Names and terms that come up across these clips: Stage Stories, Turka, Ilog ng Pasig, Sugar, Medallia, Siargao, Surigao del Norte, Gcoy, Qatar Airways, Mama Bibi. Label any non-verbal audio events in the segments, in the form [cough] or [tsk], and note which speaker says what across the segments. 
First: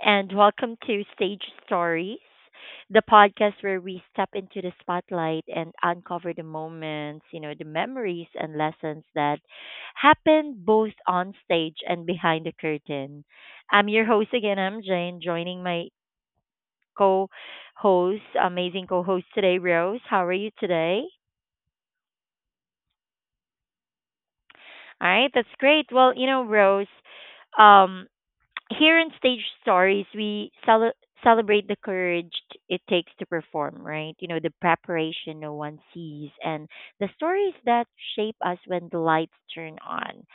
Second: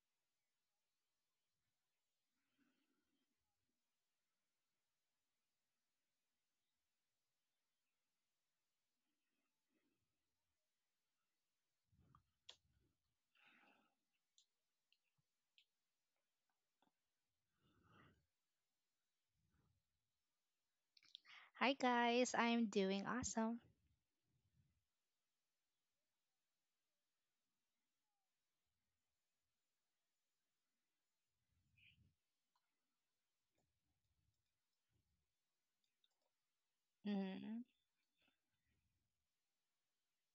Speaker 1: and welcome to Stage Stories, the podcast where we step into the spotlight and uncover the moments, the memories and lessons that happen both on stage and behind the curtain. I'm your host again, I'm Jane, joining my co host, amazing co host today, Rose. How are you today?
Speaker 2: Hi guys, I'm doing awesome.
Speaker 1: All right, that's great. Well, you know, Rose. Um, here in Stage Stories, celebrate the courage it takes to perform, right? You know, the preparation no one sees and the stories
Speaker 2: Hmm.
Speaker 1: that shape us when the lights turn on.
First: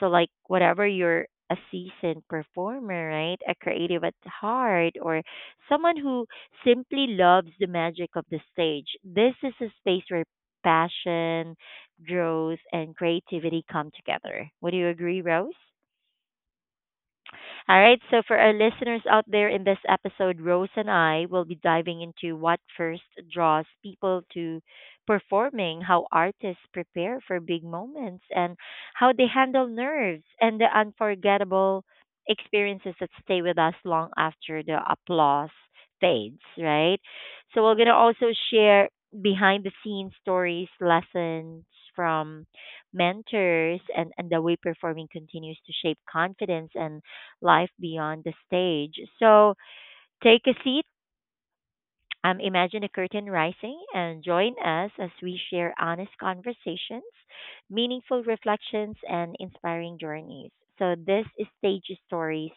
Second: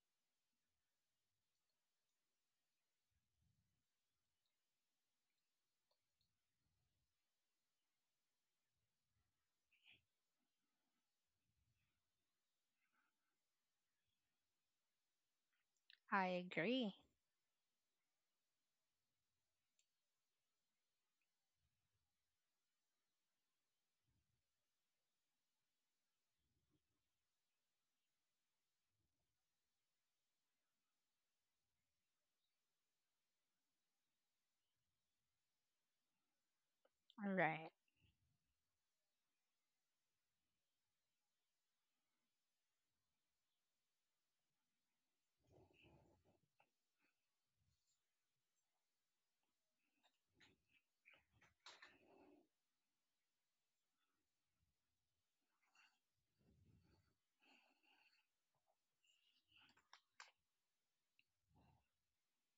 Speaker 1: So, like, whatever you're a seasoned performer, right? A creative at heart, or someone who simply loves the magic of the stage, this is a space where passion, growth, and creativity come together. Would you agree, Rose?
Speaker 2: I agree.
Speaker 1: All right. So, for our listeners out there in this episode, Rose and I will be diving into what first draws people to performing, how artists prepare for big moments, and how they handle nerves and the unforgettable experiences that stay with us long after the applause fades, right?
Speaker 2: All
Speaker 1: So,
Speaker 2: right.
Speaker 1: we're going to also share behind the scenes stories, lessons from mentors, and the way performing continues to shape confidence and life beyond the stage. So take a seat, imagine a curtain rising, and join us as we share honest conversations, meaningful reflections, and inspiring journeys. So this is Stage Stories,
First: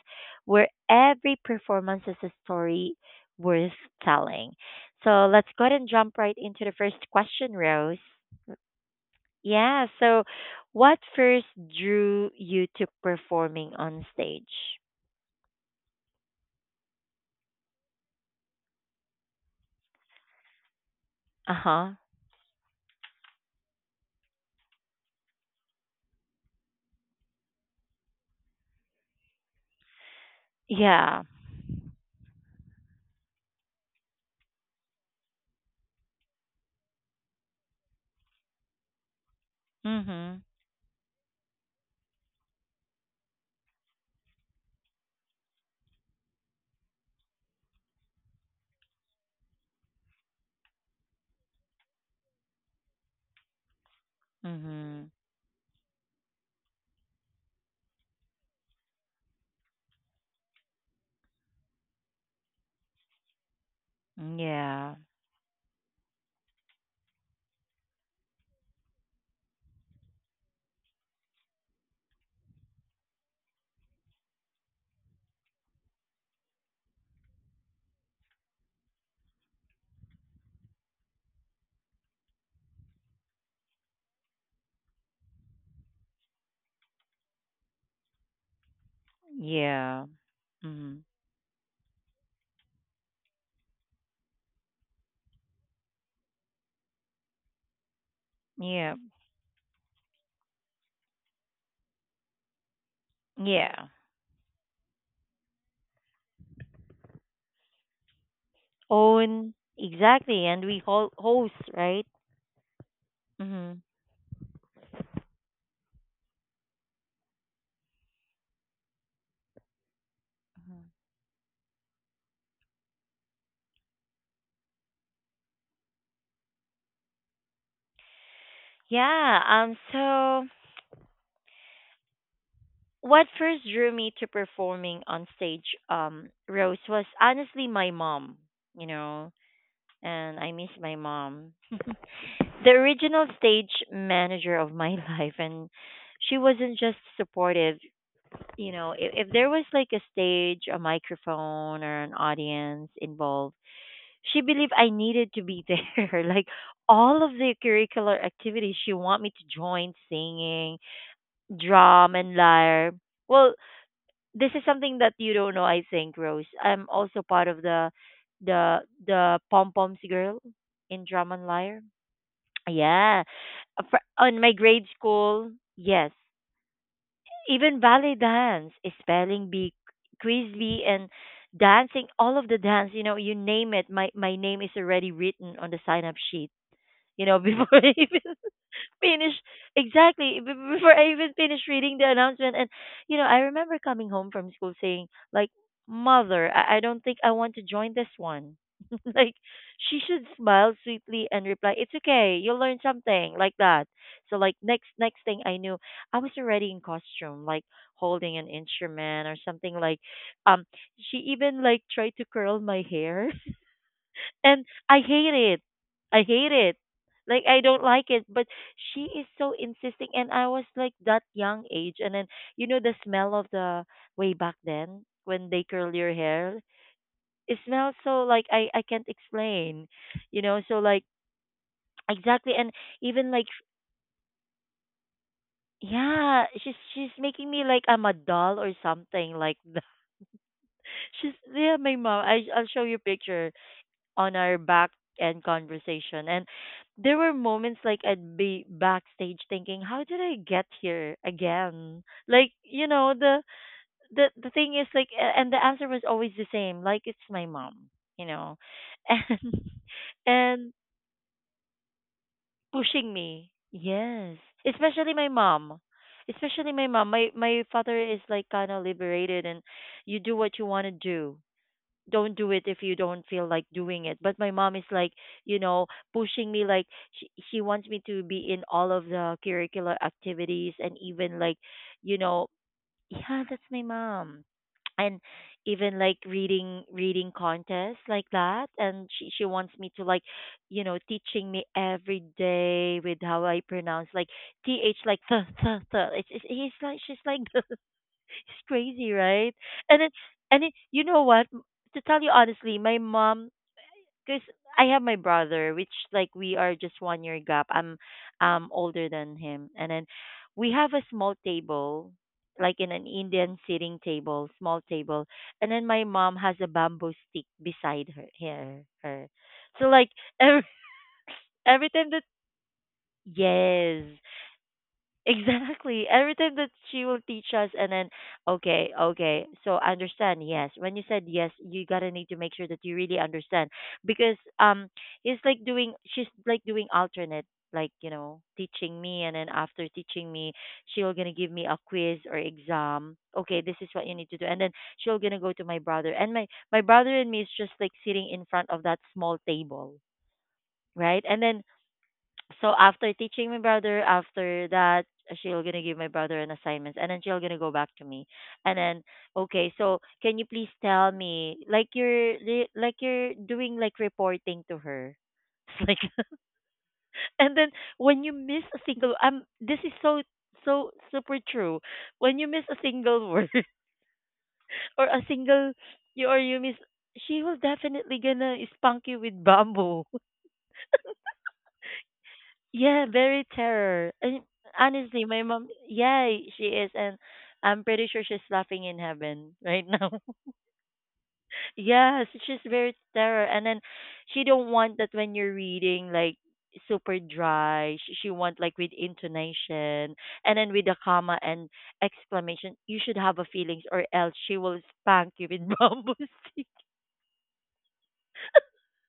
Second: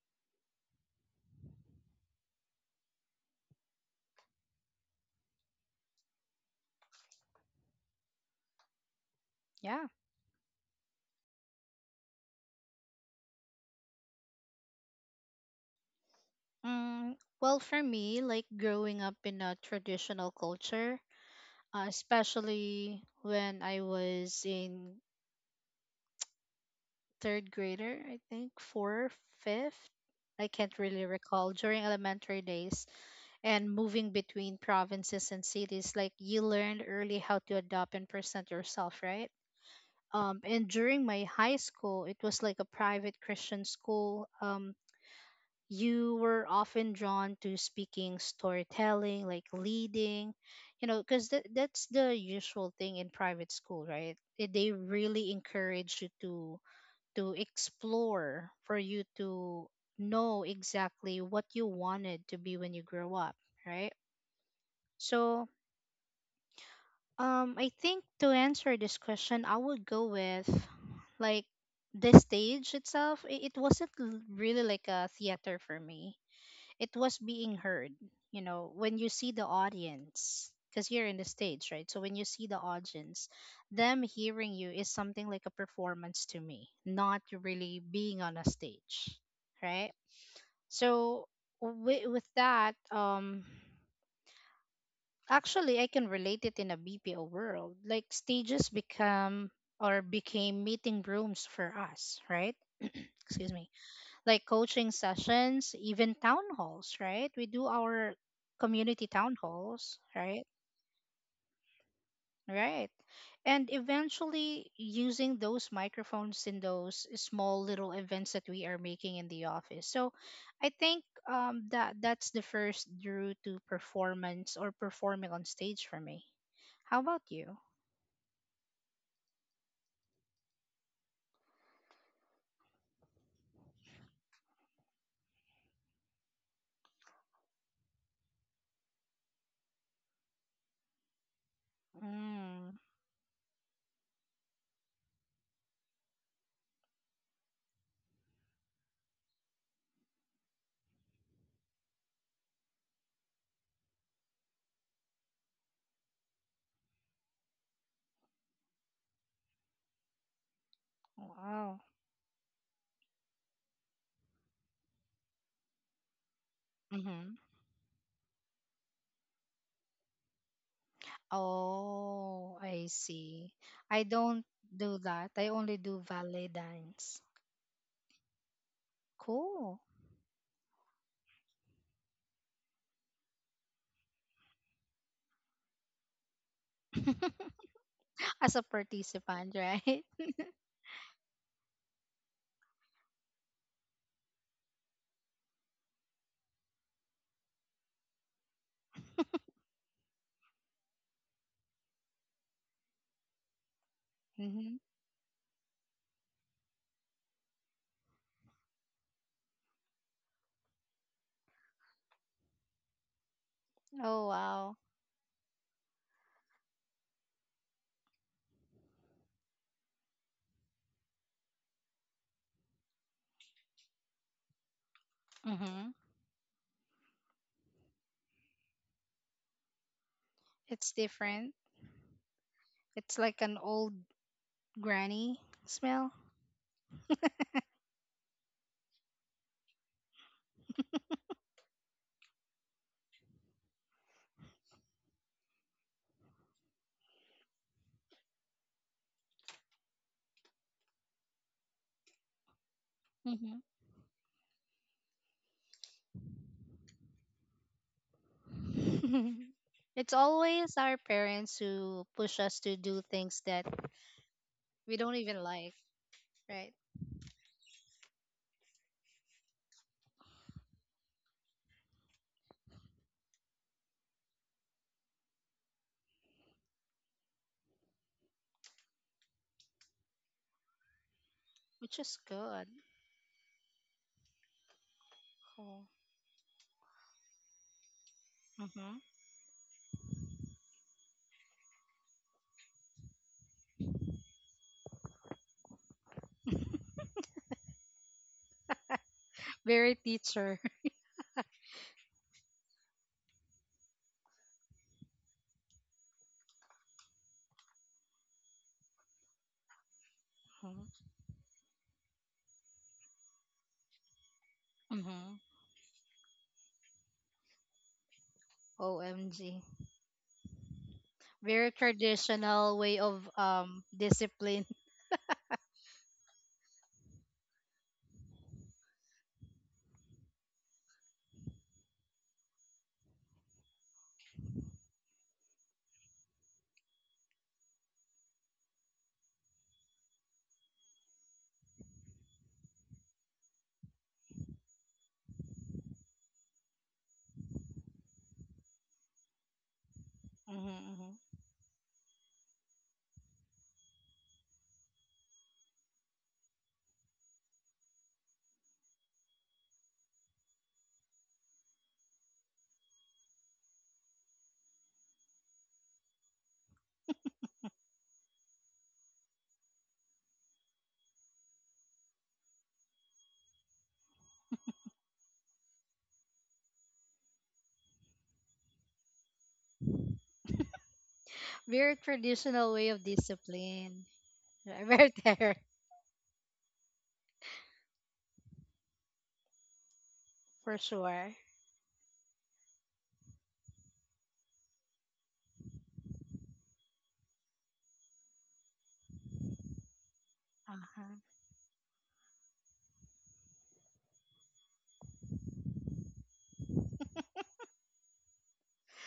Speaker 1: where every performance is a story worth telling. So let's go ahead and jump right into the first question, Rose.
Speaker 2: Yeah.
Speaker 1: Yeah, so what first drew you to performing on stage?
Speaker 2: Mm, well, for me, like growing up in a traditional culture,
Speaker 1: Uh huh.
Speaker 2: especially when I was in third grader, I think fourth, fifth. I can't really
Speaker 1: Yeah.
Speaker 2: recall during elementary days and moving between provinces and cities. Like you learned early how to adopt and present yourself, right?
Speaker 1: Mhm.
Speaker 2: And during my high school, it was like a private Christian school. You were often drawn to speaking, storytelling, like leading, you know, because that's the usual thing in private school, right? They
Speaker 1: Mhm.
Speaker 2: really encourage you to explore, for you to know exactly what you wanted to be when you grow up, right?
Speaker 1: Yeah.
Speaker 2: So I think to answer this question, I would go with like the stage itself. It wasn't really like a theater for me. It was being heard. You know, when you see the audience, because you're in the stage, right? So when you see the audience, them hearing you is something like a performance to me, not really being on a stage, right?
Speaker 1: Yeah. Mhm.
Speaker 2: So with that, Actually, I can relate it in a BPO world. Like stages
Speaker 1: Yeah.
Speaker 2: become or became meeting rooms for us, right? [clears throat] Excuse me.
Speaker 1: Yeah.
Speaker 2: Like coaching sessions, even town halls, right? We do our community town
Speaker 1: Own
Speaker 2: halls,
Speaker 1: exactly,
Speaker 2: right?
Speaker 1: and host, right?
Speaker 2: Right. And
Speaker 1: Mhm.
Speaker 2: eventually using those microphones in those small little events that we are making in the office. So I think that's the first route to performance or performing on stage for me. How about you?
Speaker 1: Yeah. So, what first drew me to performing on stage, Rose, was honestly my mom. You know, and I miss my mom, the
Speaker 2: Mm,
Speaker 1: original stage manager of my [laughs] life, and she wasn't just supportive. You know, if there was like a stage, a microphone, or an audience involved, she believed I needed to be there. [laughs] Like all of the curricular activities, she want me to join singing,
Speaker 2: wow.
Speaker 1: drum, and lyre. Well, this is something that you don't know, I think, Rose. I'm also
Speaker 2: Mm-hmm.
Speaker 1: part of the the the pom poms girl in drum and lyre.
Speaker 2: Oh, I
Speaker 1: Yeah,
Speaker 2: see. I
Speaker 1: On
Speaker 2: don't
Speaker 1: my grade
Speaker 2: do that. I
Speaker 1: school,
Speaker 2: only do
Speaker 1: yes,
Speaker 2: ballet dance.
Speaker 1: even ballet dance, spelling bee,
Speaker 2: Cool.
Speaker 1: quiz bee, and dancing, all of the dance, you know, you name it, my name is already written on the sign up sheet, you know, [laughs]
Speaker 2: [laughs]
Speaker 1: before I even
Speaker 2: As a
Speaker 1: finish
Speaker 2: participant, right? [laughs]
Speaker 1: exactly before I even finish reading the announcement. And you know, I remember coming home from school saying, like, "Mother, I don't think I want to join this one." [laughs] Like, she should smile sweetly and reply, "It's okay, you'll learn something," like that. So, like
Speaker 2: Mm-hmm.
Speaker 1: next thing I knew, I was already in costume, like holding an instrument or something like um she even like tried to curl my hair
Speaker 2: Oh,
Speaker 1: and
Speaker 2: wow.
Speaker 1: I hate it. I hate it. Like I don't like it, but she is so insisting, and I was like that young age, and then you know the smell of the way back then when they curl
Speaker 2: Mm-hmm.
Speaker 1: your hair, it smells so like I can't explain, you know. So
Speaker 2: It's
Speaker 1: like
Speaker 2: different.
Speaker 1: exactly, and
Speaker 2: It's
Speaker 1: even like
Speaker 2: like an old granny smell.
Speaker 1: yeah, she's making me like I'm a doll or something like that. [laughs] She's yeah, my mom. I'll show you picture on our back end conversation. And there were moments like I'd be backstage thinking, how did I get here again? Like, you know, the
Speaker 2: Mm-hmm.
Speaker 1: the the thing is like and the answer was always the same, like it's my mom, you know. [laughs]
Speaker 2: [laughs]
Speaker 1: And
Speaker 2: It's
Speaker 1: and
Speaker 2: always our parents who push us to do
Speaker 1: pushing me.
Speaker 2: things that
Speaker 1: Yes.
Speaker 2: we
Speaker 1: Especially
Speaker 2: don't
Speaker 1: my
Speaker 2: even
Speaker 1: mom.
Speaker 2: like,
Speaker 1: Especially
Speaker 2: right?
Speaker 1: my mom. My father is like kind of liberated and you do what you want to do, don't do it if you don't feel like doing it, but my mom is like, you know, pushing me like she wants me to be in all of the curricular activities and even like
Speaker 2: Which
Speaker 1: you
Speaker 2: is
Speaker 1: know
Speaker 2: good.
Speaker 1: yeah that's my mom and
Speaker 2: Cool.
Speaker 1: even like reading contests like that
Speaker 2: Mm-hmm.
Speaker 1: and she wants me to like you know teaching me every day with how I pronounce like th like th it's he's like she's like. [laughs] It's crazy, right?
Speaker 2: Very
Speaker 1: And it's
Speaker 2: teacher.
Speaker 1: and it,
Speaker 2: [laughs]
Speaker 1: you know what? To tell you honestly, my mom, because I have my brother, which like we are just 1 year gap. I'm older than him, and then we have a small table, like in an Indian sitting table, small table,
Speaker 2: Mm-hmm.
Speaker 1: and then my mom has a bamboo stick beside her.
Speaker 2: OMG.
Speaker 1: So like every [laughs]
Speaker 2: Very
Speaker 1: every time that
Speaker 2: traditional way of
Speaker 1: yes
Speaker 2: discipline.
Speaker 1: exactly. Everything that she will teach us, and then okay, okay. So I understand. Yes, when you said yes, you gotta need to make sure that you really understand because she's like doing alternate, like you know, teaching me, and then after teaching me, she'll gonna give me a quiz or exam. Okay, this is what you need to do, and then she'll gonna go to my brother, and my brother and me is just like sitting in front of that small table,
Speaker 2: [laughs]
Speaker 1: right?
Speaker 2: Mm-hmm.
Speaker 1: And then so after teaching my brother after that she'll gonna give my brother an assignment and then she'll gonna go back to me and then okay so can you please tell me like like you're doing like reporting to her. [laughs] It's like. [laughs] And then when you miss a single this is so so super true, when you miss a single word [laughs] or a single you or you miss, she will definitely gonna spunk you with bamboo.
Speaker 2: Very traditional way of
Speaker 1: Yeah, very
Speaker 2: discipline.
Speaker 1: terror. And
Speaker 2: Yeah, very
Speaker 1: honestly,
Speaker 2: [laughs]
Speaker 1: my
Speaker 2: there
Speaker 1: mom, yeah, she is, and I'm pretty sure she's laughing in heaven right now.
Speaker 2: for sure.
Speaker 1: [laughs] Yes, she's very terror, and then she don't want that when you're reading like super dry. She want like with intonation, and then with a
Speaker 2: Uh-huh.
Speaker 1: comma and exclamation. You should have a feelings, or else she will spank you with [laughs] bamboo stick.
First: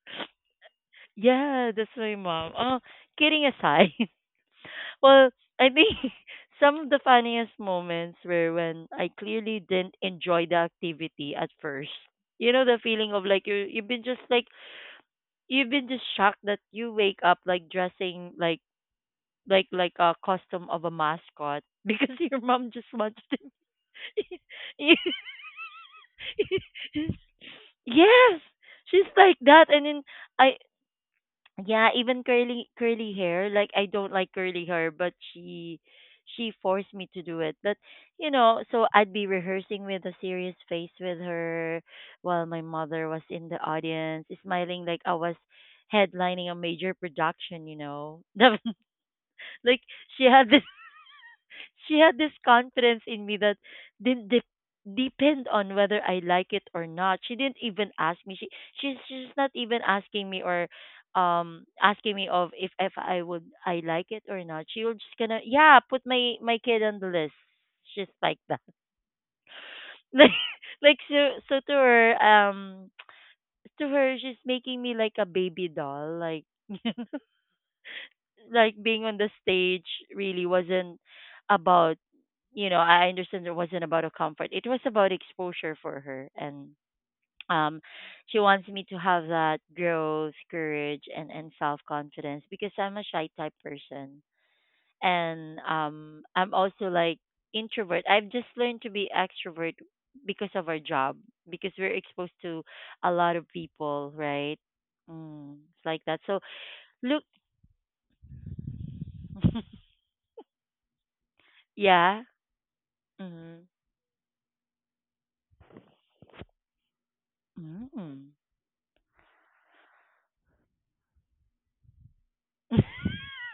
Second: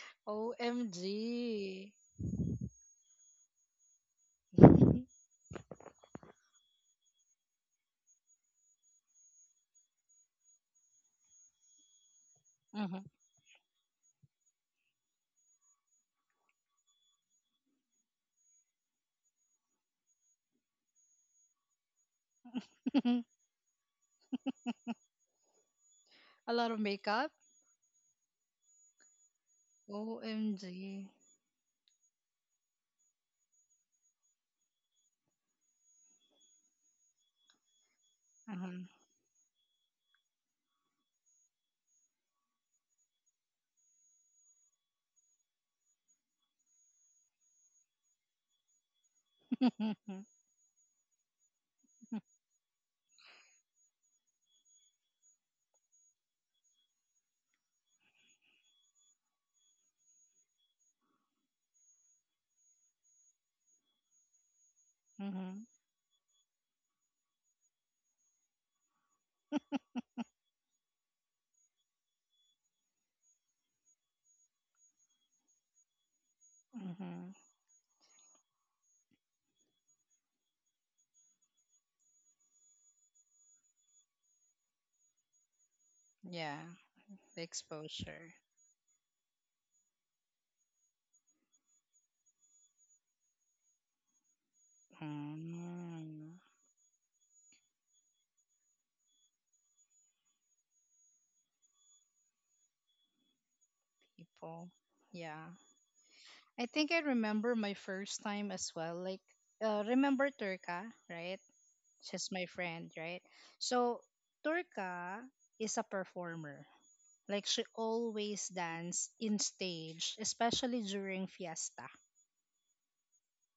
Speaker 1: [laughs] Yeah, that's
Speaker 2: OMG.
Speaker 1: my mom. Oh, kidding aside.
Speaker 2: [laughs]
Speaker 1: Well, I think [laughs] some of the funniest moments were when I clearly didn't enjoy the activity at first. You know the feeling of like you've been just shocked that you wake up like dressing like a costume of a mascot [laughs] because your mom just
Speaker 2: Mm-hmm.
Speaker 1: wants to.
Speaker 2: [laughs] A lot
Speaker 1: [laughs]
Speaker 2: of makeup.
Speaker 1: Yes, she's like that and then I
Speaker 2: OMG.
Speaker 1: yeah, even curly hair. Like I don't like curly hair, but she forced me to do it. But you know, so
Speaker 2: Mm-hmm.
Speaker 1: I'd be rehearsing with a serious face with her while my mother was in the audience, smiling like I was headlining a major production, you know. [laughs] Like she
Speaker 2: [laughs]
Speaker 1: had this she had this confidence in me that didn't de- depend on whether I like it or not. She didn't even ask me. She's not even asking me or asking me of if I would I like it or not. She was just gonna
Speaker 2: Mm-hmm.
Speaker 1: yeah put my kid on the list. Just like that. [laughs] Like so to her she's making me like a baby doll like [laughs]
Speaker 2: Mm-hmm.
Speaker 1: like being on the stage really wasn't about you know, I understand it wasn't about a comfort. It was about exposure for her
Speaker 2: Yeah,
Speaker 1: and
Speaker 2: the
Speaker 1: um
Speaker 2: exposure.
Speaker 1: she wants me to have that growth, courage and self confidence because I'm a shy type person. And
Speaker 2: Mm.
Speaker 1: I'm also like introvert. I've just learned to be extrovert because of our job, because we're exposed to a lot of people, right?
Speaker 2: People. Yeah.
Speaker 1: Mm, it's like that. So
Speaker 2: I think I
Speaker 1: look.
Speaker 2: remember my first time as well. Like,
Speaker 1: [laughs]
Speaker 2: remember Turka, right?
Speaker 1: Yeah.
Speaker 2: She's my friend, right?
Speaker 1: Mm-hmm.
Speaker 2: So, Turka is a performer. Like, she always dance in stage, especially during fiesta,
Speaker 1: Mm.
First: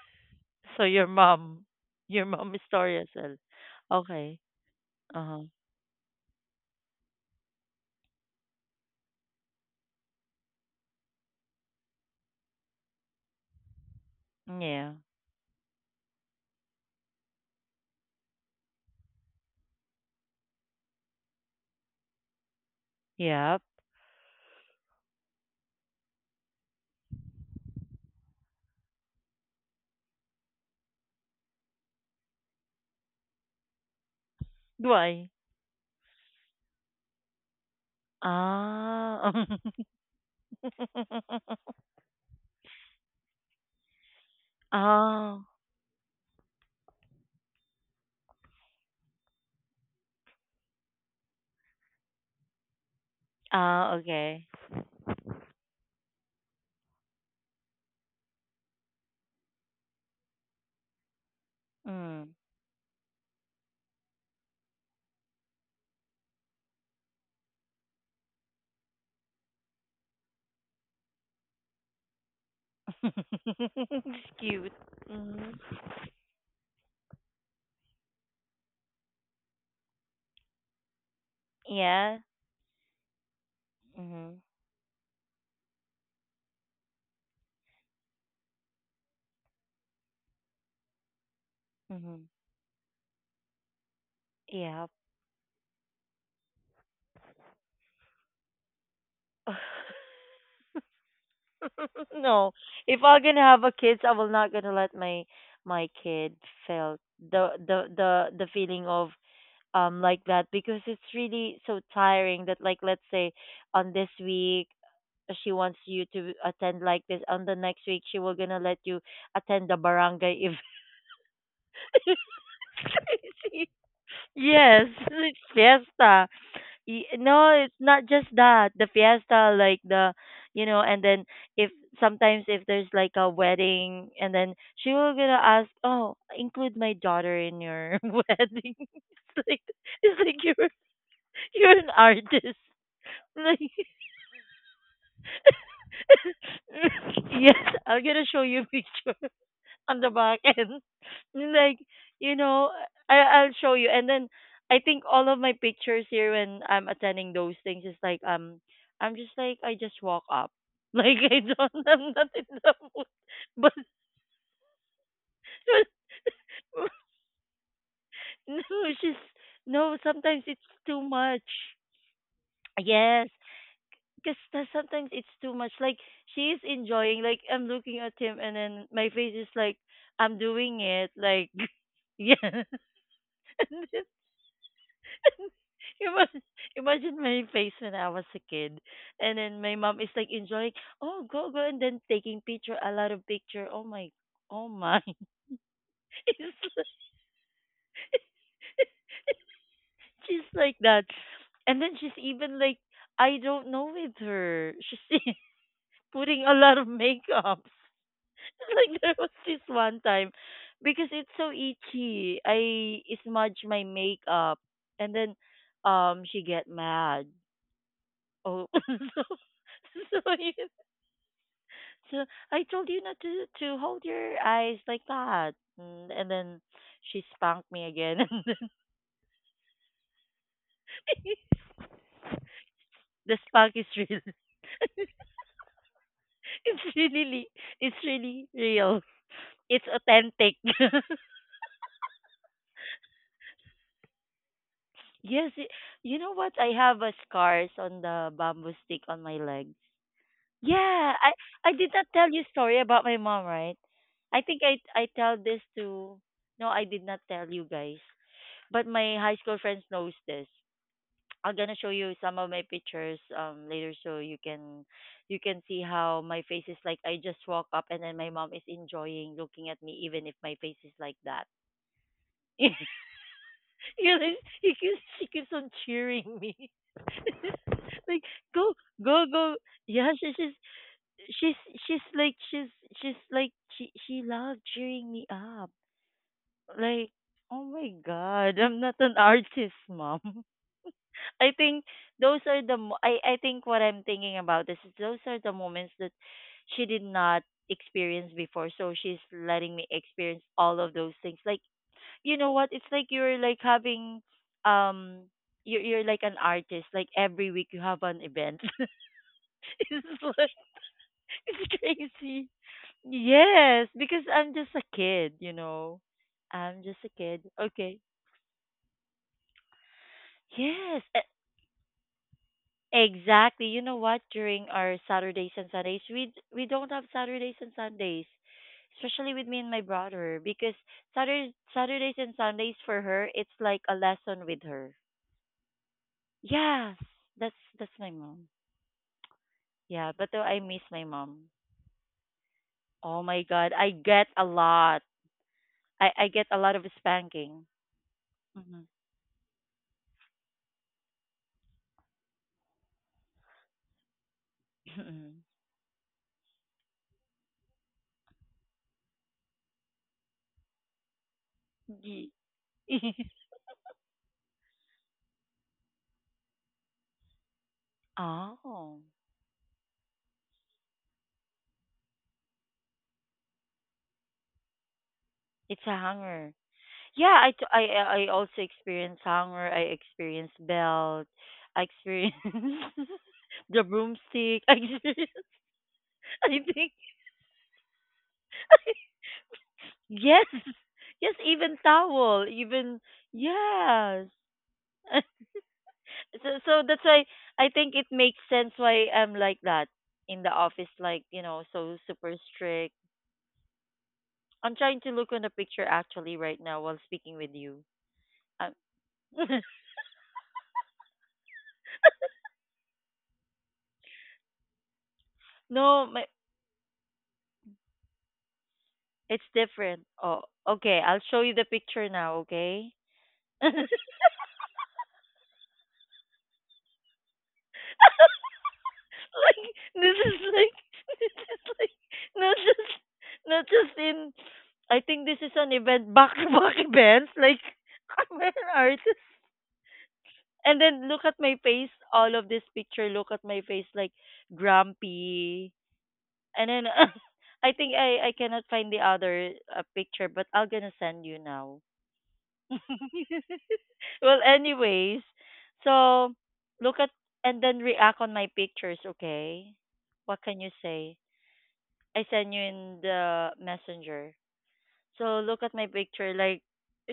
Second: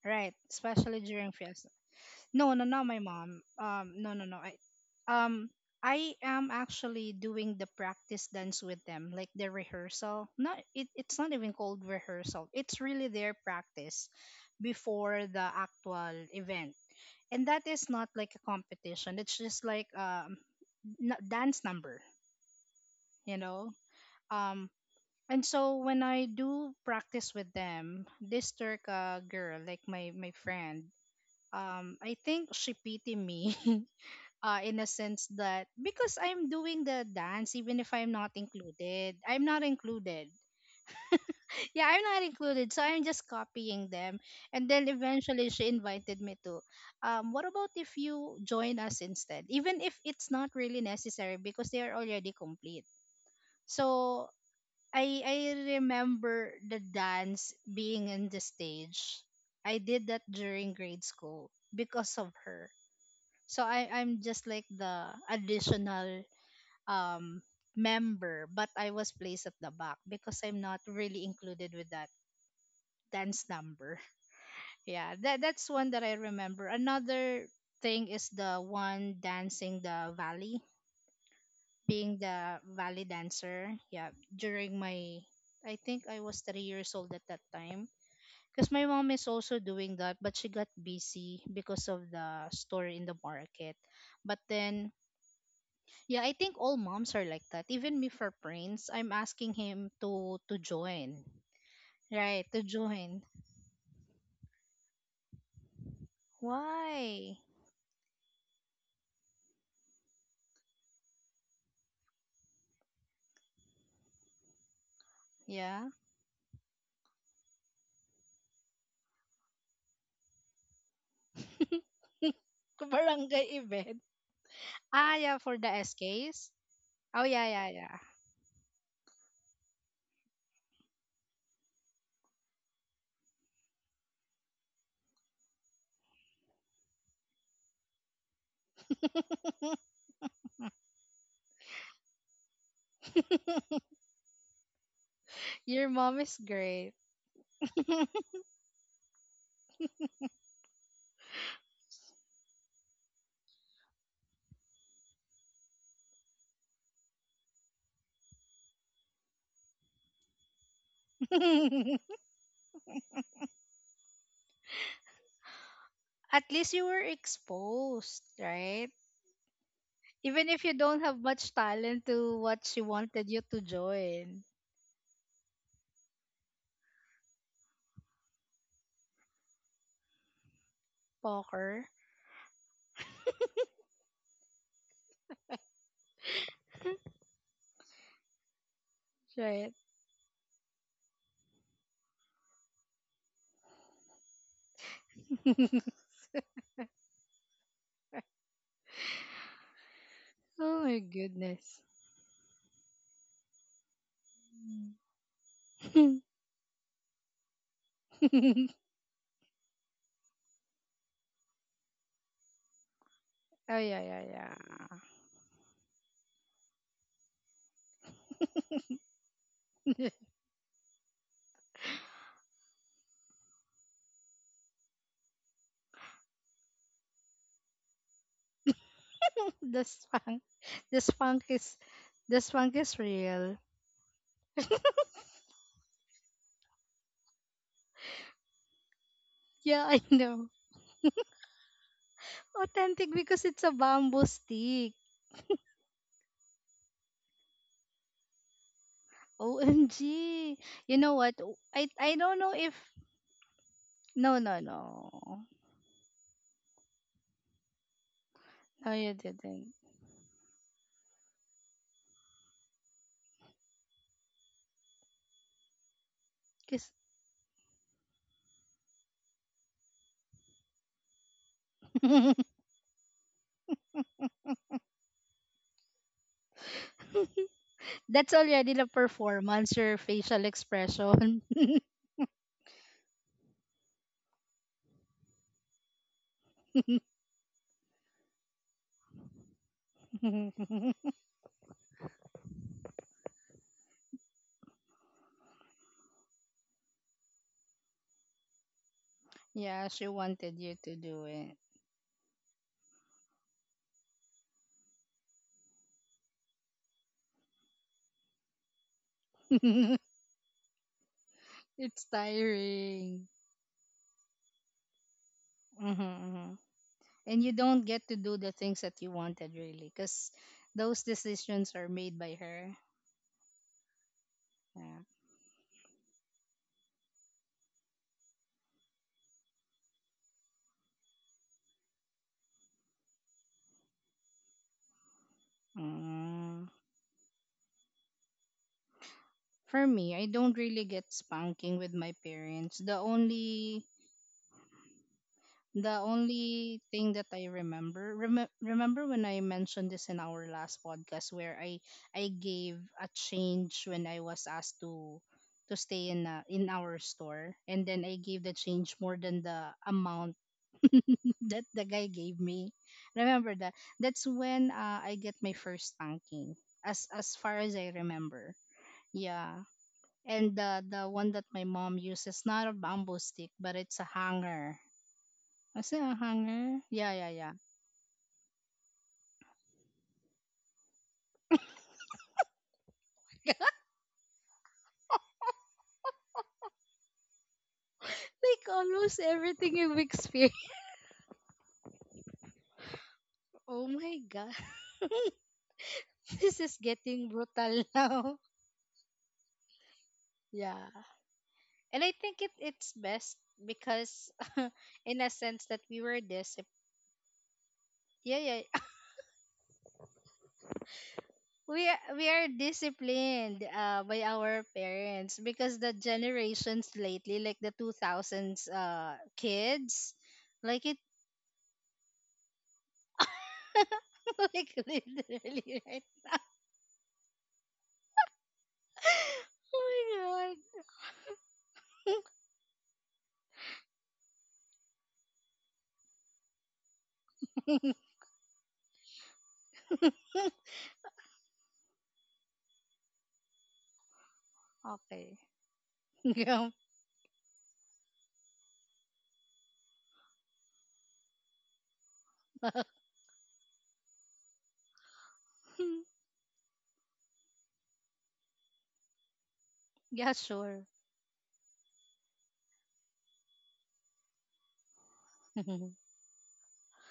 Speaker 2: right?
Speaker 1: So
Speaker 2: Especially during fiesta.
Speaker 1: your
Speaker 2: No,
Speaker 1: mom is
Speaker 2: no, not my
Speaker 1: Taurus as
Speaker 2: mom.
Speaker 1: well.
Speaker 2: No, no,
Speaker 1: Okay.
Speaker 2: no.
Speaker 1: Uh-huh.
Speaker 2: Um, I am actually doing the practice dance with them, like the rehearsal. Not it, it's not even called rehearsal. It's really their practice
Speaker 1: Yeah.
Speaker 2: before the actual event, and that is not like a competition. It's just like dance number, you
Speaker 1: Yep.
Speaker 2: know. Um, and so when I do practice with them, this Turk girl, like my friend, I think she pitied me. [laughs] In a sense
Speaker 1: Why?
Speaker 2: that because I'm doing the dance, even if I'm not included, I'm
Speaker 1: Ah.
Speaker 2: not included.
Speaker 1: [laughs]
Speaker 2: [laughs] Yeah, I'm not included. So I'm just copying them. And then
Speaker 1: Ah.
Speaker 2: eventually she invited me to, what about if you join us instead? Even if it's not really necessary because they are already complete.
Speaker 1: Ah,
Speaker 2: So
Speaker 1: okay.
Speaker 2: I remember the dance being in the stage. I did that during grade school because of
Speaker 1: Mm.
Speaker 2: her. So I'm just like the additional um member, but I was placed at the back because I'm not really included with that dance number.
Speaker 1: [laughs] It's cute.
Speaker 2: [laughs] Yeah, that that's
Speaker 1: Mm-hmm.
Speaker 2: one that I remember. Another thing is the one dancing the valley, being
Speaker 1: Yeah.
Speaker 2: the valley dancer, yeah,
Speaker 1: Mhm.
Speaker 2: during my, I think I was 3 years old at that time because my mom is also doing that, but she got busy because of
Speaker 1: Mhm.
Speaker 2: the store in the market. But
Speaker 1: Yeah.
Speaker 2: then, yeah, I think all moms are like that. Even me for Prince, I'm asking him
Speaker 1: [laughs]
Speaker 2: to join.
Speaker 1: No.
Speaker 2: Right, to
Speaker 1: If I'm
Speaker 2: join.
Speaker 1: gonna have a kids, I will not gonna let my my kid felt
Speaker 2: Why?
Speaker 1: the feeling of like that, because it's really so tiring that like let's say on this week she wants
Speaker 2: Yeah.
Speaker 1: you to attend like this, on the next week she will gonna let you attend the barangay if.
Speaker 2: [laughs]
Speaker 1: [laughs]
Speaker 2: Barangay
Speaker 1: Crazy.
Speaker 2: event.
Speaker 1: Yes,
Speaker 2: Ah, yeah,
Speaker 1: it's
Speaker 2: for the S
Speaker 1: fiesta.
Speaker 2: SKs. Oh, yeah,
Speaker 1: No,
Speaker 2: yeah,
Speaker 1: it's
Speaker 2: yeah.
Speaker 1: not just that the fiesta like the you know. And then if sometimes if there's like a wedding and then she will gonna ask, oh include my daughter in your [laughs] wedding. [laughs] It's like you. [laughs] You're an artist. [laughs] Like,
Speaker 2: [laughs] Your mom is great.
Speaker 1: [laughs] yes, I'm
Speaker 2: [laughs]
Speaker 1: gonna show you a picture [laughs] on the back end. [laughs] Like, you know, I I'll show you. And then I think all of my pictures here when I'm attending those things is like I'm just like I just walk up. [laughs] Like I'm not in the mood. [laughs] But [laughs]
Speaker 2: At least you were exposed,
Speaker 1: no,
Speaker 2: right?
Speaker 1: it's just no, sometimes
Speaker 2: Even
Speaker 1: it's
Speaker 2: if you
Speaker 1: too
Speaker 2: don't have
Speaker 1: much.
Speaker 2: much talent to what she
Speaker 1: Yes,
Speaker 2: wanted you to join,
Speaker 1: because sometimes it's too much. Like she's enjoying. Like I'm looking at him, and then my face is like I'm doing it. Like [laughs]
Speaker 2: poker,
Speaker 1: yeah. [laughs] And then imagine, imagine my face when I was a kid, and then
Speaker 2: right?
Speaker 1: my mom is like enjoying. Oh, go go, and then taking picture, a lot of picture. Oh my, oh my. [laughs]
Speaker 2: [laughs] Oh
Speaker 1: It's like, she's like
Speaker 2: my
Speaker 1: that, and
Speaker 2: goodness.
Speaker 1: then she's even like I don't know with her. She's [laughs]
Speaker 2: Mm.
Speaker 1: putting a lot of makeup.
Speaker 2: [laughs]
Speaker 1: [laughs] Like there was this one time because it's so itchy. I smudge
Speaker 2: Oh
Speaker 1: my
Speaker 2: yeah, yeah,
Speaker 1: makeup
Speaker 2: yeah.
Speaker 1: and then she get mad. Oh [laughs] so,
Speaker 2: [laughs]
Speaker 1: I- so I told you not to hold your eyes like that. And then she spanked me again [laughs] and then
Speaker 2: The spunk, the spunk is, the spunk is
Speaker 1: the
Speaker 2: real.
Speaker 1: spank is real. [laughs] It's really li- it's really real. It's
Speaker 2: Yeah, I know.
Speaker 1: authentic. [laughs]
Speaker 2: Authentic because it's a bamboo stick.
Speaker 1: Yes, it, you know what? I have a scars on the bamboo stick on my leg.
Speaker 2: OMG. You
Speaker 1: Yeah,
Speaker 2: know what?
Speaker 1: I did not
Speaker 2: I
Speaker 1: tell
Speaker 2: don't
Speaker 1: you
Speaker 2: know if
Speaker 1: story about my mom, right?
Speaker 2: no
Speaker 1: I
Speaker 2: no
Speaker 1: think I
Speaker 2: no.
Speaker 1: tell this to No, I did not tell you guys. But
Speaker 2: No you
Speaker 1: my high school
Speaker 2: didn't.
Speaker 1: friends knows this. I'm gonna show you some of my pictures later so you can see how my face is
Speaker 2: Cause
Speaker 1: like I just walk up and then my mom is enjoying looking at me even if my face is like that.
Speaker 2: [laughs]
Speaker 1: [laughs] You know, she keeps on cheering me. [laughs] Like
Speaker 2: that's
Speaker 1: go
Speaker 2: already the
Speaker 1: go go.
Speaker 2: performance, your
Speaker 1: Yeah,
Speaker 2: facial expression.
Speaker 1: she's
Speaker 2: [laughs]
Speaker 1: she's like she loved cheering me up. Like, oh my god, [laughs] I'm not an artist, mom. [laughs] I think those are the mo- I think what I'm thinking about is those are the moments that she did not experience before. So she's letting me
Speaker 2: Yeah, she
Speaker 1: experience
Speaker 2: wanted you
Speaker 1: all of
Speaker 2: to
Speaker 1: those
Speaker 2: do
Speaker 1: things.
Speaker 2: it.
Speaker 1: Like, you know what? It's like you're like having um you're like an artist. Like every week you have an event. [laughs] It's
Speaker 2: [laughs]
Speaker 1: like [laughs] it's
Speaker 2: It's
Speaker 1: crazy.
Speaker 2: tiring.
Speaker 1: Yes, because I'm just a kid, you know.
Speaker 2: Mm-hmm, mm-hmm.
Speaker 1: I'm just a kid.
Speaker 2: And you don't
Speaker 1: Okay.
Speaker 2: get to do the things that you wanted, really, because
Speaker 1: Yes,
Speaker 2: those
Speaker 1: e-
Speaker 2: decisions are made by her.
Speaker 1: exactly. You know what? During our
Speaker 2: Yeah.
Speaker 1: Saturdays and Sundays, we don't have Saturdays and Sundays, especially with me and my brother, because Saturdays and Sundays for her, it's like a lesson with her.
Speaker 2: Mm.
Speaker 1: Yes, that's my mom.
Speaker 2: For
Speaker 1: Yeah,
Speaker 2: me, I
Speaker 1: but though
Speaker 2: don't
Speaker 1: I miss
Speaker 2: really
Speaker 1: my
Speaker 2: get
Speaker 1: mom.
Speaker 2: spanking with my parents. The
Speaker 1: Oh my God,
Speaker 2: only
Speaker 1: I get a lot.
Speaker 2: the
Speaker 1: I get a lot
Speaker 2: only
Speaker 1: of
Speaker 2: thing that I
Speaker 1: spanking.
Speaker 2: remember
Speaker 1: Mm-hmm.
Speaker 2: remember when I mentioned this in our last podcast where I gave a change when I was asked to
Speaker 1: Mhm.
Speaker 2: stay in a, in our store, and then I gave the change more than the amount that the guy
Speaker 1: Ye-
Speaker 2: gave me.
Speaker 1: [laughs]
Speaker 2: Remember that? That's when I get my first spanking, as far as I remember.
Speaker 1: oh,
Speaker 2: Yeah, and the one that my mom uses not a bamboo stick, but it's a hanger.
Speaker 1: it's
Speaker 2: Is
Speaker 1: a
Speaker 2: it a
Speaker 1: hunger.
Speaker 2: hanger? Yeah, yeah,
Speaker 1: Yeah, I,
Speaker 2: yeah.
Speaker 1: t- I also experience hunger. I experience belt. I experience [laughs] the broomstick. I experience. [laughs] I think
Speaker 2: Like almost everything you've
Speaker 1: yes,
Speaker 2: experienced. [laughs]
Speaker 1: yes. Even towel. Even
Speaker 2: Oh my
Speaker 1: yes.
Speaker 2: god, [laughs]
Speaker 1: [laughs] so
Speaker 2: this
Speaker 1: so
Speaker 2: is
Speaker 1: that's why
Speaker 2: getting
Speaker 1: I
Speaker 2: brutal
Speaker 1: think
Speaker 2: [laughs]
Speaker 1: it
Speaker 2: now.
Speaker 1: makes sense why I'm like that in the office.
Speaker 2: Yeah,
Speaker 1: Like you know, so
Speaker 2: and I
Speaker 1: super
Speaker 2: think it it's
Speaker 1: strict.
Speaker 2: best because
Speaker 1: I'm trying
Speaker 2: [laughs]
Speaker 1: to
Speaker 2: in a
Speaker 1: look on the
Speaker 2: sense that
Speaker 1: picture
Speaker 2: we were
Speaker 1: actually right
Speaker 2: disciplined.
Speaker 1: now while speaking with you.
Speaker 2: Yeah, yeah.
Speaker 1: [laughs]
Speaker 2: We are disciplined by our parents because the
Speaker 1: No, my,
Speaker 2: generations lately, like the 2000s
Speaker 1: it's different.
Speaker 2: kids,
Speaker 1: Oh,
Speaker 2: like it.
Speaker 1: okay. I'll show you the picture now, okay? [laughs] Like
Speaker 2: [laughs] Like literally right. [laughs]
Speaker 1: this is
Speaker 2: Oh my
Speaker 1: like [laughs] this is like not just not just in. I think this is an event [laughs] back to back events like [laughs] I'm an artist,
Speaker 2: god.
Speaker 1: and
Speaker 2: [laughs]
Speaker 1: then look at my face. All of this picture, look at my face like
Speaker 2: Okay,
Speaker 1: grumpy. And
Speaker 2: grandpa.
Speaker 1: then [laughs] I think I cannot find the other picture, but I'll gonna send you now. [laughs] Well, anyways,
Speaker 2: [laughs]
Speaker 1: so look at and then react on my pictures, okay?
Speaker 2: Yeah,
Speaker 1: What can you
Speaker 2: sure. [laughs]
Speaker 1: say? I send you in the messenger. So look at my picture, like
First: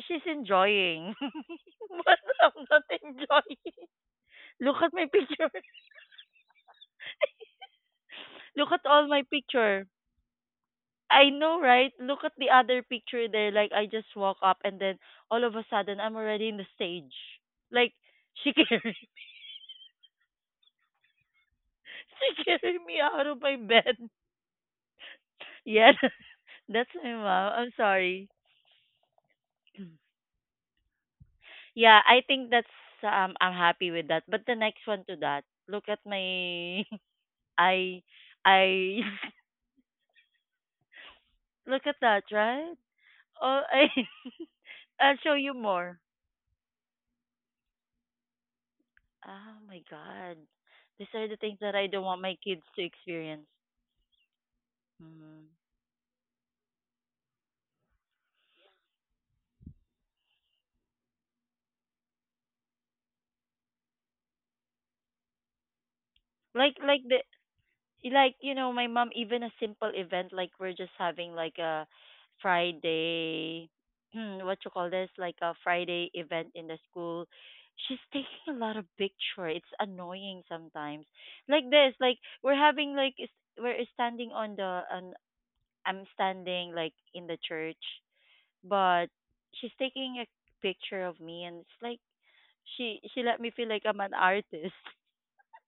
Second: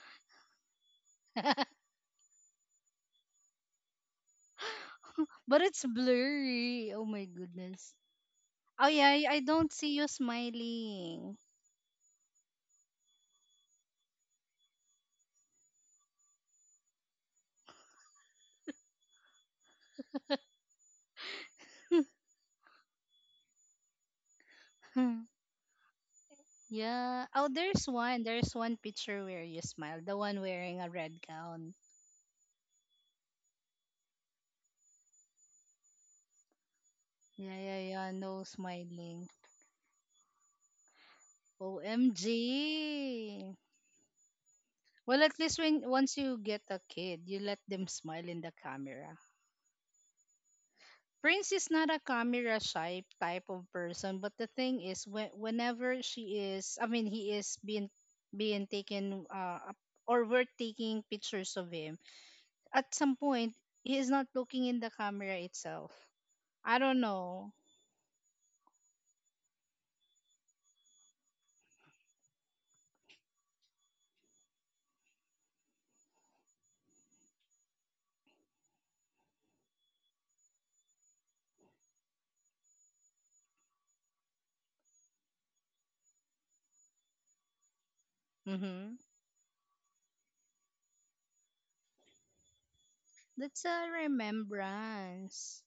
Speaker 1: she's enjoying, [laughs] but I'm not enjoying. Look at my picture.
Speaker 2: But it's blurry, oh my goodness.
Speaker 1: [laughs] Look at
Speaker 2: Oh yeah,
Speaker 1: all my
Speaker 2: I don't
Speaker 1: picture.
Speaker 2: see you
Speaker 1: I
Speaker 2: smiling.
Speaker 1: know, right? Look at the other picture there. Like I just walk up and then all of a sudden I'm already in the stage. Like she carried, [laughs] she carried me out of my bed.
Speaker 2: [laughs]
Speaker 1: [laughs] Yes. That's my
Speaker 2: Yeah. Oh,
Speaker 1: mom. I'm
Speaker 2: there's one.
Speaker 1: sorry.
Speaker 2: There's one picture where you smile.
Speaker 1: [clears throat]
Speaker 2: The one wearing a red gown.
Speaker 1: Yeah, I think that's I'm happy with that. But the next one to that, look at my [laughs]
Speaker 2: Yeah, yeah,
Speaker 1: I
Speaker 2: yeah. No
Speaker 1: I
Speaker 2: smiling.
Speaker 1: [laughs] look at that, right?
Speaker 2: OMG.
Speaker 1: Oh, I [laughs] I'll
Speaker 2: Well,
Speaker 1: show
Speaker 2: at
Speaker 1: you
Speaker 2: least when
Speaker 1: more.
Speaker 2: once you get a kid, you let them smile in the camera.
Speaker 1: Oh my god. These are the
Speaker 2: Prince
Speaker 1: things
Speaker 2: is
Speaker 1: that I
Speaker 2: not a
Speaker 1: don't want my
Speaker 2: camera
Speaker 1: kids to
Speaker 2: shy
Speaker 1: experience.
Speaker 2: type of person, but the thing is, when,
Speaker 1: Mm.
Speaker 2: whenever she is, I mean, he is being being taken or we're taking pictures of him. At some point, he is not looking in the camera itself.
Speaker 1: Like
Speaker 2: I
Speaker 1: like
Speaker 2: don't
Speaker 1: the,
Speaker 2: know.
Speaker 1: like, you know, my mom even a simple event, like we're just having like a friday. [clears throat] What you call this, like a friday event in the school. She's [laughs] taking a lot of picture. It's annoying sometimes, like this, like we're having like is- we're standing on the on, I'm standing like in the church,
Speaker 2: Mm-hmm.
Speaker 1: but she's taking a picture of me, and it's like she let me
Speaker 2: That's
Speaker 1: feel like
Speaker 2: a
Speaker 1: I'm an artist.
Speaker 2: remembrance.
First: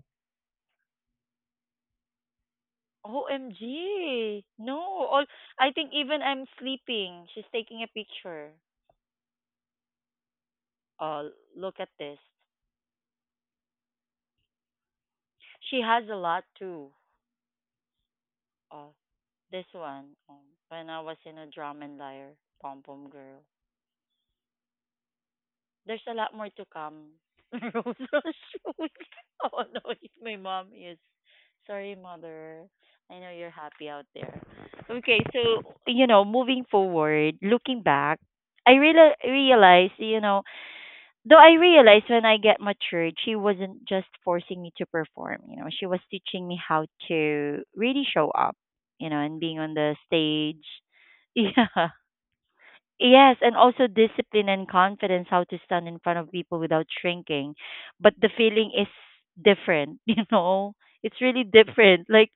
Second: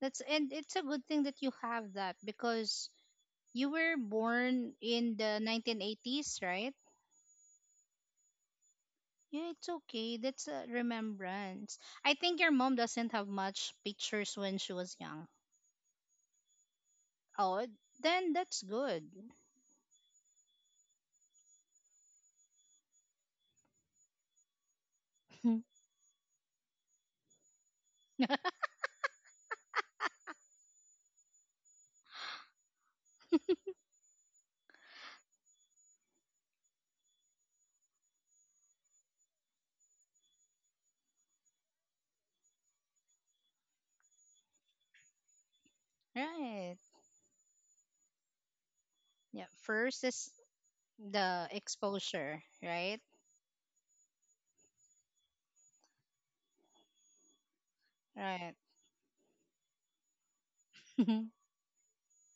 Speaker 2: That's and it's a good thing that you have that because you were
Speaker 1: OMG.
Speaker 2: born
Speaker 1: No.
Speaker 2: in
Speaker 1: All,
Speaker 2: the
Speaker 1: I think even
Speaker 2: 1980s,
Speaker 1: I'm
Speaker 2: right?
Speaker 1: sleeping, she's taking a picture.
Speaker 2: Yeah, it's okay. That's a
Speaker 1: Oh,
Speaker 2: remembrance.
Speaker 1: look at
Speaker 2: I
Speaker 1: this.
Speaker 2: think your mom doesn't have much pictures when she was young.
Speaker 1: She has a lot too.
Speaker 2: Oh, it- then that's
Speaker 1: Oh,
Speaker 2: good.
Speaker 1: this one. Oh, when I was in a drum and lyre, pom pom girl.
Speaker 2: [laughs]
Speaker 1: There's a lot more to come. [laughs] Rose was showing. [laughs] Oh no, it's my mom is. Sorry, mother. I know you're happy out there. Okay, so you know, moving forward, looking back, I real realized, you know, though I realized when I get matured, she wasn't just forcing me to perform. You know, she was teaching me
Speaker 2: Right.
Speaker 1: how to really show up, you know, and
Speaker 2: Yeah,
Speaker 1: being on the
Speaker 2: first is
Speaker 1: stage.
Speaker 2: the
Speaker 1: [laughs] Yeah.
Speaker 2: exposure, right?
Speaker 1: Yes, and also discipline and confidence, how to stand in front of people without shrinking. But the
Speaker 2: Right.
Speaker 1: feeling is different, [laughs] you know? It's
Speaker 2: [laughs]
Speaker 1: really different. Like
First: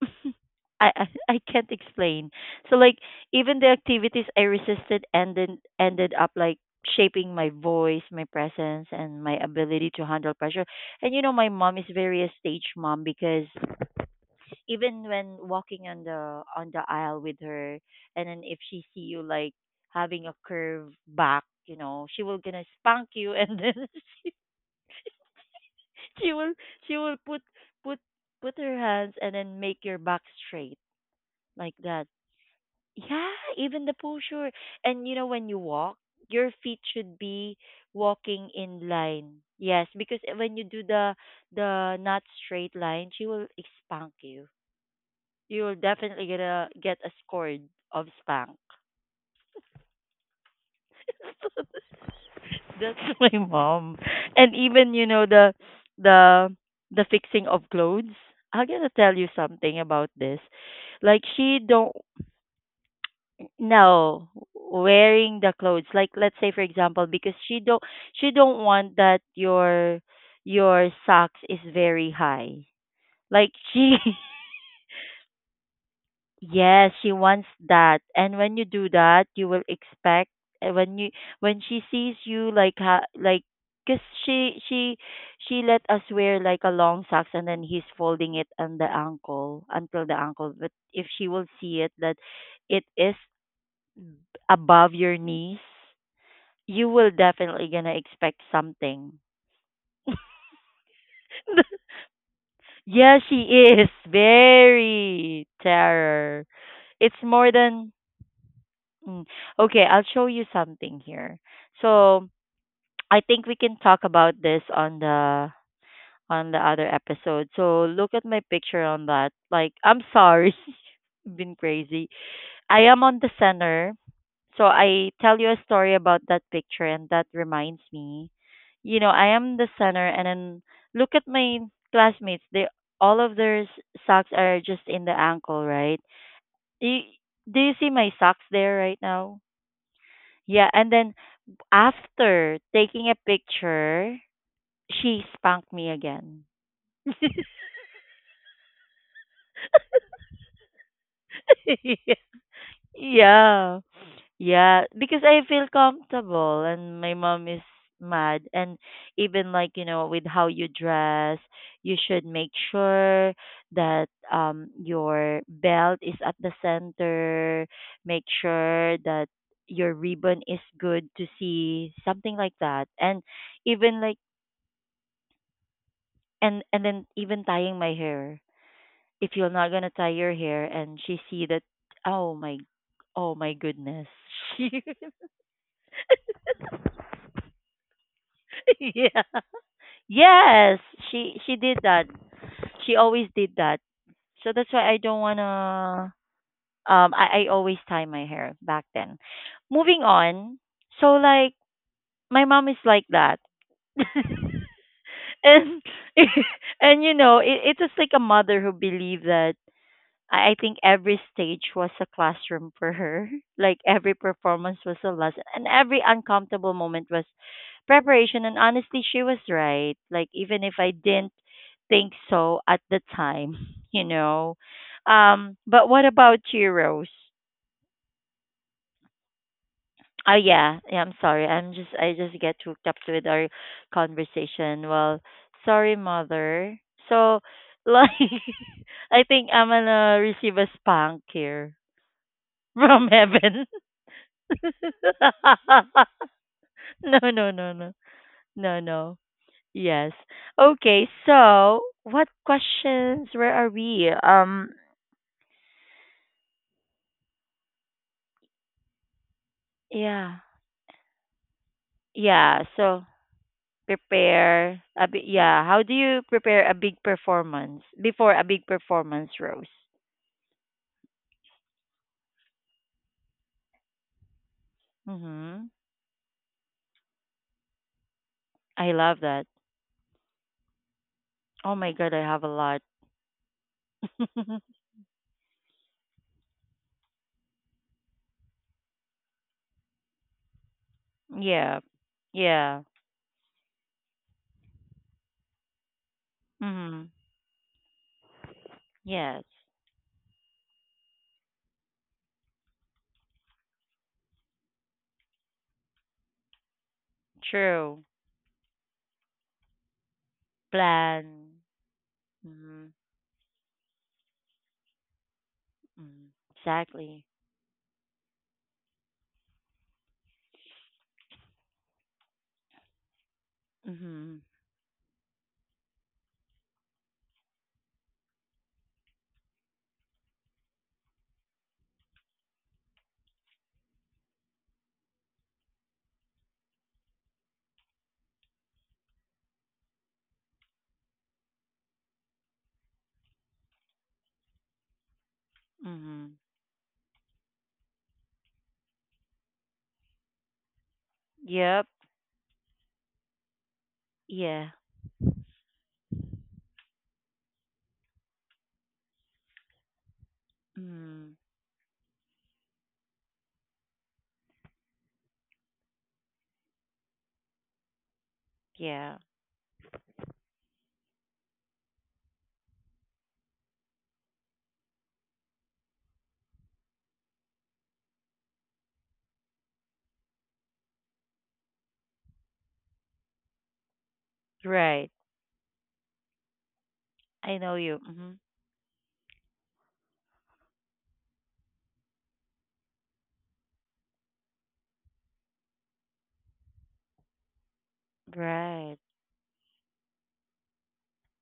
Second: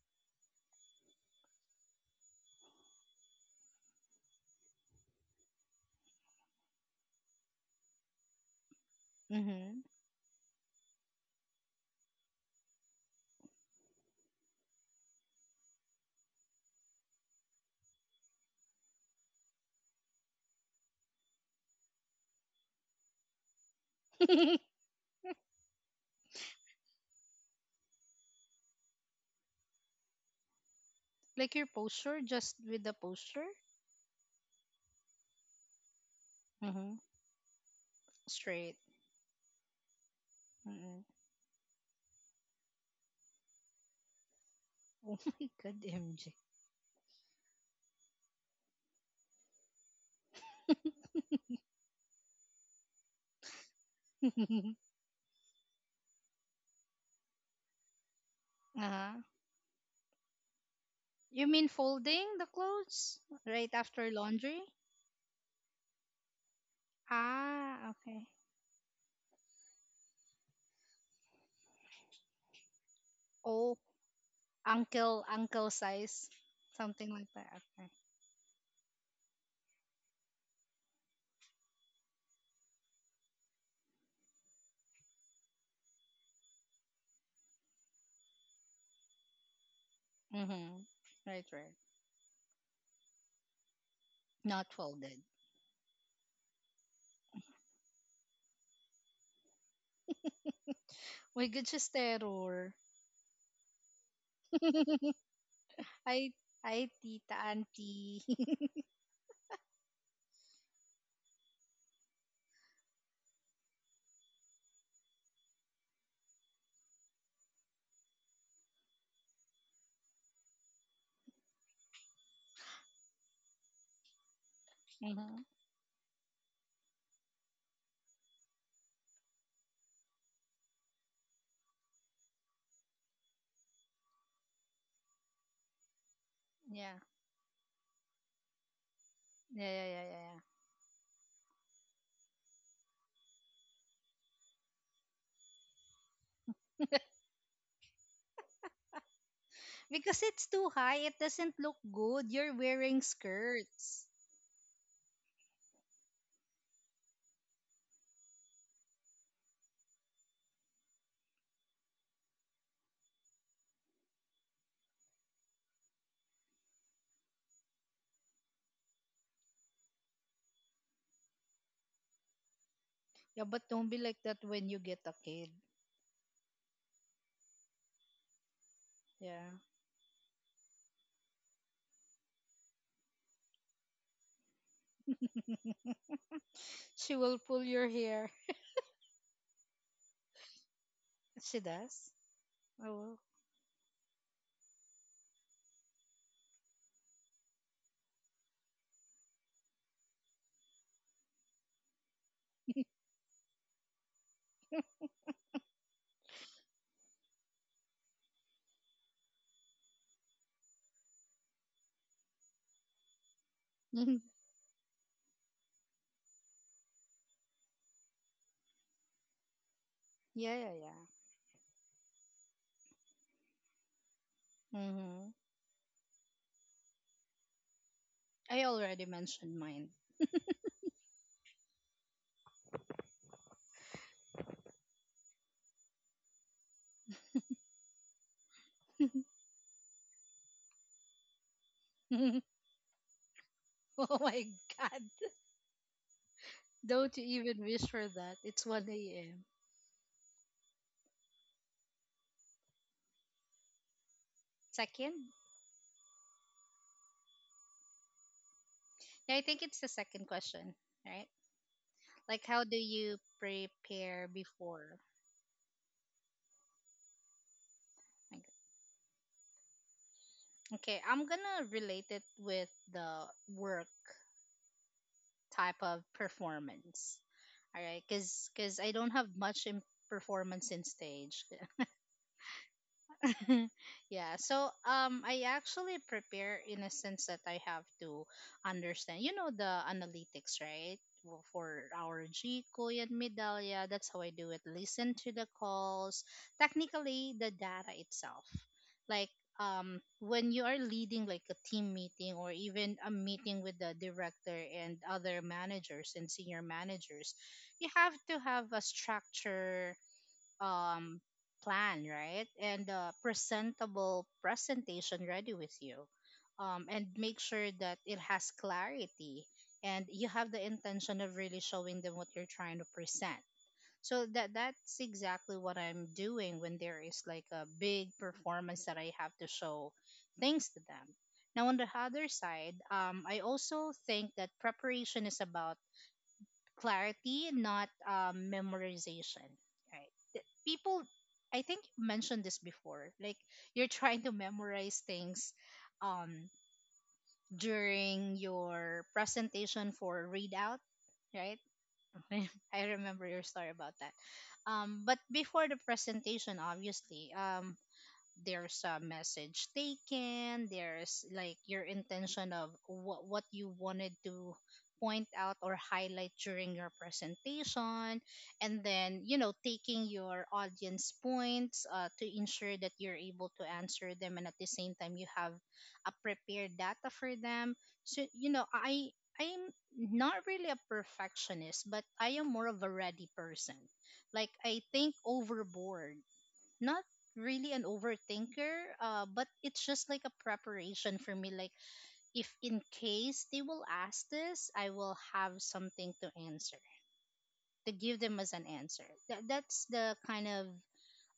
Speaker 1: [laughs] I can't explain. So like even the activities I resisted ended up like shaping my voice, my presence, and my
Speaker 2: Mm-hmm.
Speaker 1: ability to handle pressure. And you know, my mom is very a stage mom, because even when walking on the aisle with her, and then if she see you like having a curve back, you know, she will gonna spank you, and then [laughs] she,
Speaker 2: [laughs]
Speaker 1: she will she will put put put her hands and then make your back straight
Speaker 2: Like your
Speaker 1: like that.
Speaker 2: posture, just with the
Speaker 1: Yeah,
Speaker 2: posture.
Speaker 1: even the posture. And you know, when you walk, your feet
Speaker 2: Mm-hmm.
Speaker 1: should be walking
Speaker 2: Straight.
Speaker 1: in line. Yes, because eh, when you do
Speaker 2: Mm.
Speaker 1: the not straight line, she will spank you.
Speaker 2: Oh [laughs] my
Speaker 1: You will
Speaker 2: god,
Speaker 1: definitely
Speaker 2: MJ.
Speaker 1: get a score of spank. That's [laughs] my mom. And even you know the the fixing of clothes. I'm gonna
Speaker 2: uh,
Speaker 1: tell you something about this. Like
Speaker 2: [laughs] you
Speaker 1: she
Speaker 2: mean
Speaker 1: don't.
Speaker 2: folding the clothes right after
Speaker 1: No,
Speaker 2: laundry?
Speaker 1: wearing the clothes, like let's say for example, because
Speaker 2: Ah, okay.
Speaker 1: she don't want that your socks is very high, like
Speaker 2: Oh,
Speaker 1: she [laughs]
Speaker 2: uncle, uncle size,
Speaker 1: yes,
Speaker 2: something
Speaker 1: she
Speaker 2: like that.
Speaker 1: wants
Speaker 2: Okay.
Speaker 1: that. And when you do that, you will expect uh, when you when she sees you like ha, like because she let us wear like a long socks, and then he's folding it on the ankle until the ankle. But
Speaker 2: Mm-hmm.
Speaker 1: if she
Speaker 2: Right,
Speaker 1: will
Speaker 2: right.
Speaker 1: see it that it is
Speaker 2: Not
Speaker 1: above your
Speaker 2: folded.
Speaker 1: knees, you will definitely gonna expect something. [laughs]
Speaker 2: My good siya terror.
Speaker 1: Yeah, she is
Speaker 2: [laughs]
Speaker 1: very
Speaker 2: Hi,
Speaker 1: terror.
Speaker 2: hi,
Speaker 1: It's
Speaker 2: tita,
Speaker 1: more than
Speaker 2: auntie. [laughs]
Speaker 1: mm. Okay. I'll show you something here. So [tsk] I think we can talk about this on the other episode. So look at my picture on that. Like I'm sorry, [laughs] been crazy. I am on the center. So I tell
Speaker 2: Mhm.
Speaker 1: you a story about that picture, and that reminds me. You know, I am the center, and then look at my classmates. They all of socks are just in the ankle, right?
Speaker 2: Yeah.
Speaker 1: You, do you see my socks there right now?
Speaker 2: Yeah, yeah, yeah, yeah, yeah.
Speaker 1: Yeah, and then after taking a picture, she spanked me again.
Speaker 2: Because it's too high, it doesn't look
Speaker 1: [laughs]
Speaker 2: good. You're wearing
Speaker 1: Yeah.
Speaker 2: skirts.
Speaker 1: Yeah, because I feel comfortable and my mom is mad. And even like, you know, with how you dress, you should make sure that your belt is at the center, make sure that your ribbon is good to see, something like that. And
Speaker 2: Yeah, but don't be
Speaker 1: even like
Speaker 2: like that when you get a kid.
Speaker 1: and then even tying my hair. If you're
Speaker 2: Yeah.
Speaker 1: not gonna tie your hair and she see that, oh my oh my goodness. [laughs]
Speaker 2: [laughs] She will pull your hair.
Speaker 1: She [laughs] yeah. Yes, she
Speaker 2: She
Speaker 1: did that.
Speaker 2: does.
Speaker 1: She
Speaker 2: Oh. [laughs]
Speaker 1: always did that. So that's why I don't wanna. I always tie my hair back then. Moving on. So like my mom is like that. [laughs] And [laughs] and you know it, it's just like a mother who believe that I think every stage was a classroom for her. [laughs] Like every performance was a lesson, and every uncomfortable moment was preparation. And honestly, she was right. Like
Speaker 2: Yeah,
Speaker 1: even
Speaker 2: yeah,
Speaker 1: if I
Speaker 2: yeah.
Speaker 1: didn't think so at the time, [laughs] you know.
Speaker 2: Mm-hmm.
Speaker 1: But what about you, Rose?
Speaker 2: I already mentioned mine.
Speaker 1: Oh yeah, yeah. I'm sorry. I just get hooked up with our conversation. Well, sorry, mother. So, like, [laughs] I think I'm gonna receive a spank here
Speaker 2: [laughs]
Speaker 1: from heaven.
Speaker 2: Oh my god.
Speaker 1: [laughs]
Speaker 2: Don't
Speaker 1: No,
Speaker 2: you
Speaker 1: no,
Speaker 2: even
Speaker 1: no,
Speaker 2: wish
Speaker 1: no,
Speaker 2: for that. It's
Speaker 1: no,
Speaker 2: 1
Speaker 1: no.
Speaker 2: a.m.
Speaker 1: Yes. Okay. So, what questions? Where are we?
Speaker 2: Second? Yeah, I think it's the second
Speaker 1: Yeah.
Speaker 2: question, right? Like, how
Speaker 1: Yeah.
Speaker 2: do
Speaker 1: So
Speaker 2: you prepare
Speaker 1: prepare
Speaker 2: before?
Speaker 1: a big. Yeah. How do you prepare a big performance before
Speaker 2: Like,
Speaker 1: a big performance, Rose?
Speaker 2: okay, I'm gonna relate it with the work
Speaker 1: Mm-hmm.
Speaker 2: type of performance. All right, because I
Speaker 1: I
Speaker 2: don't
Speaker 1: love
Speaker 2: have
Speaker 1: that.
Speaker 2: much in performance in stage.
Speaker 1: Oh
Speaker 2: [laughs]
Speaker 1: my God, I have a lot.
Speaker 2: [laughs] Yeah. So
Speaker 1: [laughs]
Speaker 2: I actually prepare in a sense that I have to understand, you know, the analytics, right? Well,
Speaker 1: Yeah.
Speaker 2: for our
Speaker 1: Yeah.
Speaker 2: Gcoy and Medallia, that's how I do it. Listen to the calls,
Speaker 1: Mm-hmm.
Speaker 2: technically the data itself. Like
Speaker 1: Yes.
Speaker 2: when you are leading like a team meeting or even a meeting with the director and other managers and senior managers, you
Speaker 1: True.
Speaker 2: have to have a structure, um,
Speaker 1: Plan.
Speaker 2: plan, right?
Speaker 1: Mm-hmm.
Speaker 2: And a presentable presentation ready with you.
Speaker 1: Mm,
Speaker 2: And
Speaker 1: exactly.
Speaker 2: make sure that it has clarity and you have the intention of really showing them what you're trying to present. So
Speaker 1: Mhm.
Speaker 2: that's exactly what I'm doing when there is like a big performance that I have to show things to them. Now on the other side, I also think that preparation is about clarity, not memorization. Right? People, I think you mentioned this before. Like you're trying to memorize things
Speaker 1: Mhm.
Speaker 2: um, during your presentation for readout, right?
Speaker 1: Yep.
Speaker 2: [laughs] I remember your story about that.
Speaker 1: Yeah.
Speaker 2: But before the presentation, obviously, there's a message taken there's
Speaker 1: Mm,
Speaker 2: like your intention of what you wanted to point out or highlight during your presentation. And
Speaker 1: yeah.
Speaker 2: then taking your audience points to ensure that you're able to answer them, and at the same time you have a prepared data for them. So I'm not really a perfectionist, but I am more of a ready person, like I
Speaker 1: Right.
Speaker 2: think overboard, not
Speaker 1: I know
Speaker 2: really an
Speaker 1: you. Mhm.
Speaker 2: overthinker, but it's just like a preparation for me. Like, if in case they will ask this, I will have something to answer, to give them as an
Speaker 1: Right.
Speaker 2: answer. That's the kind of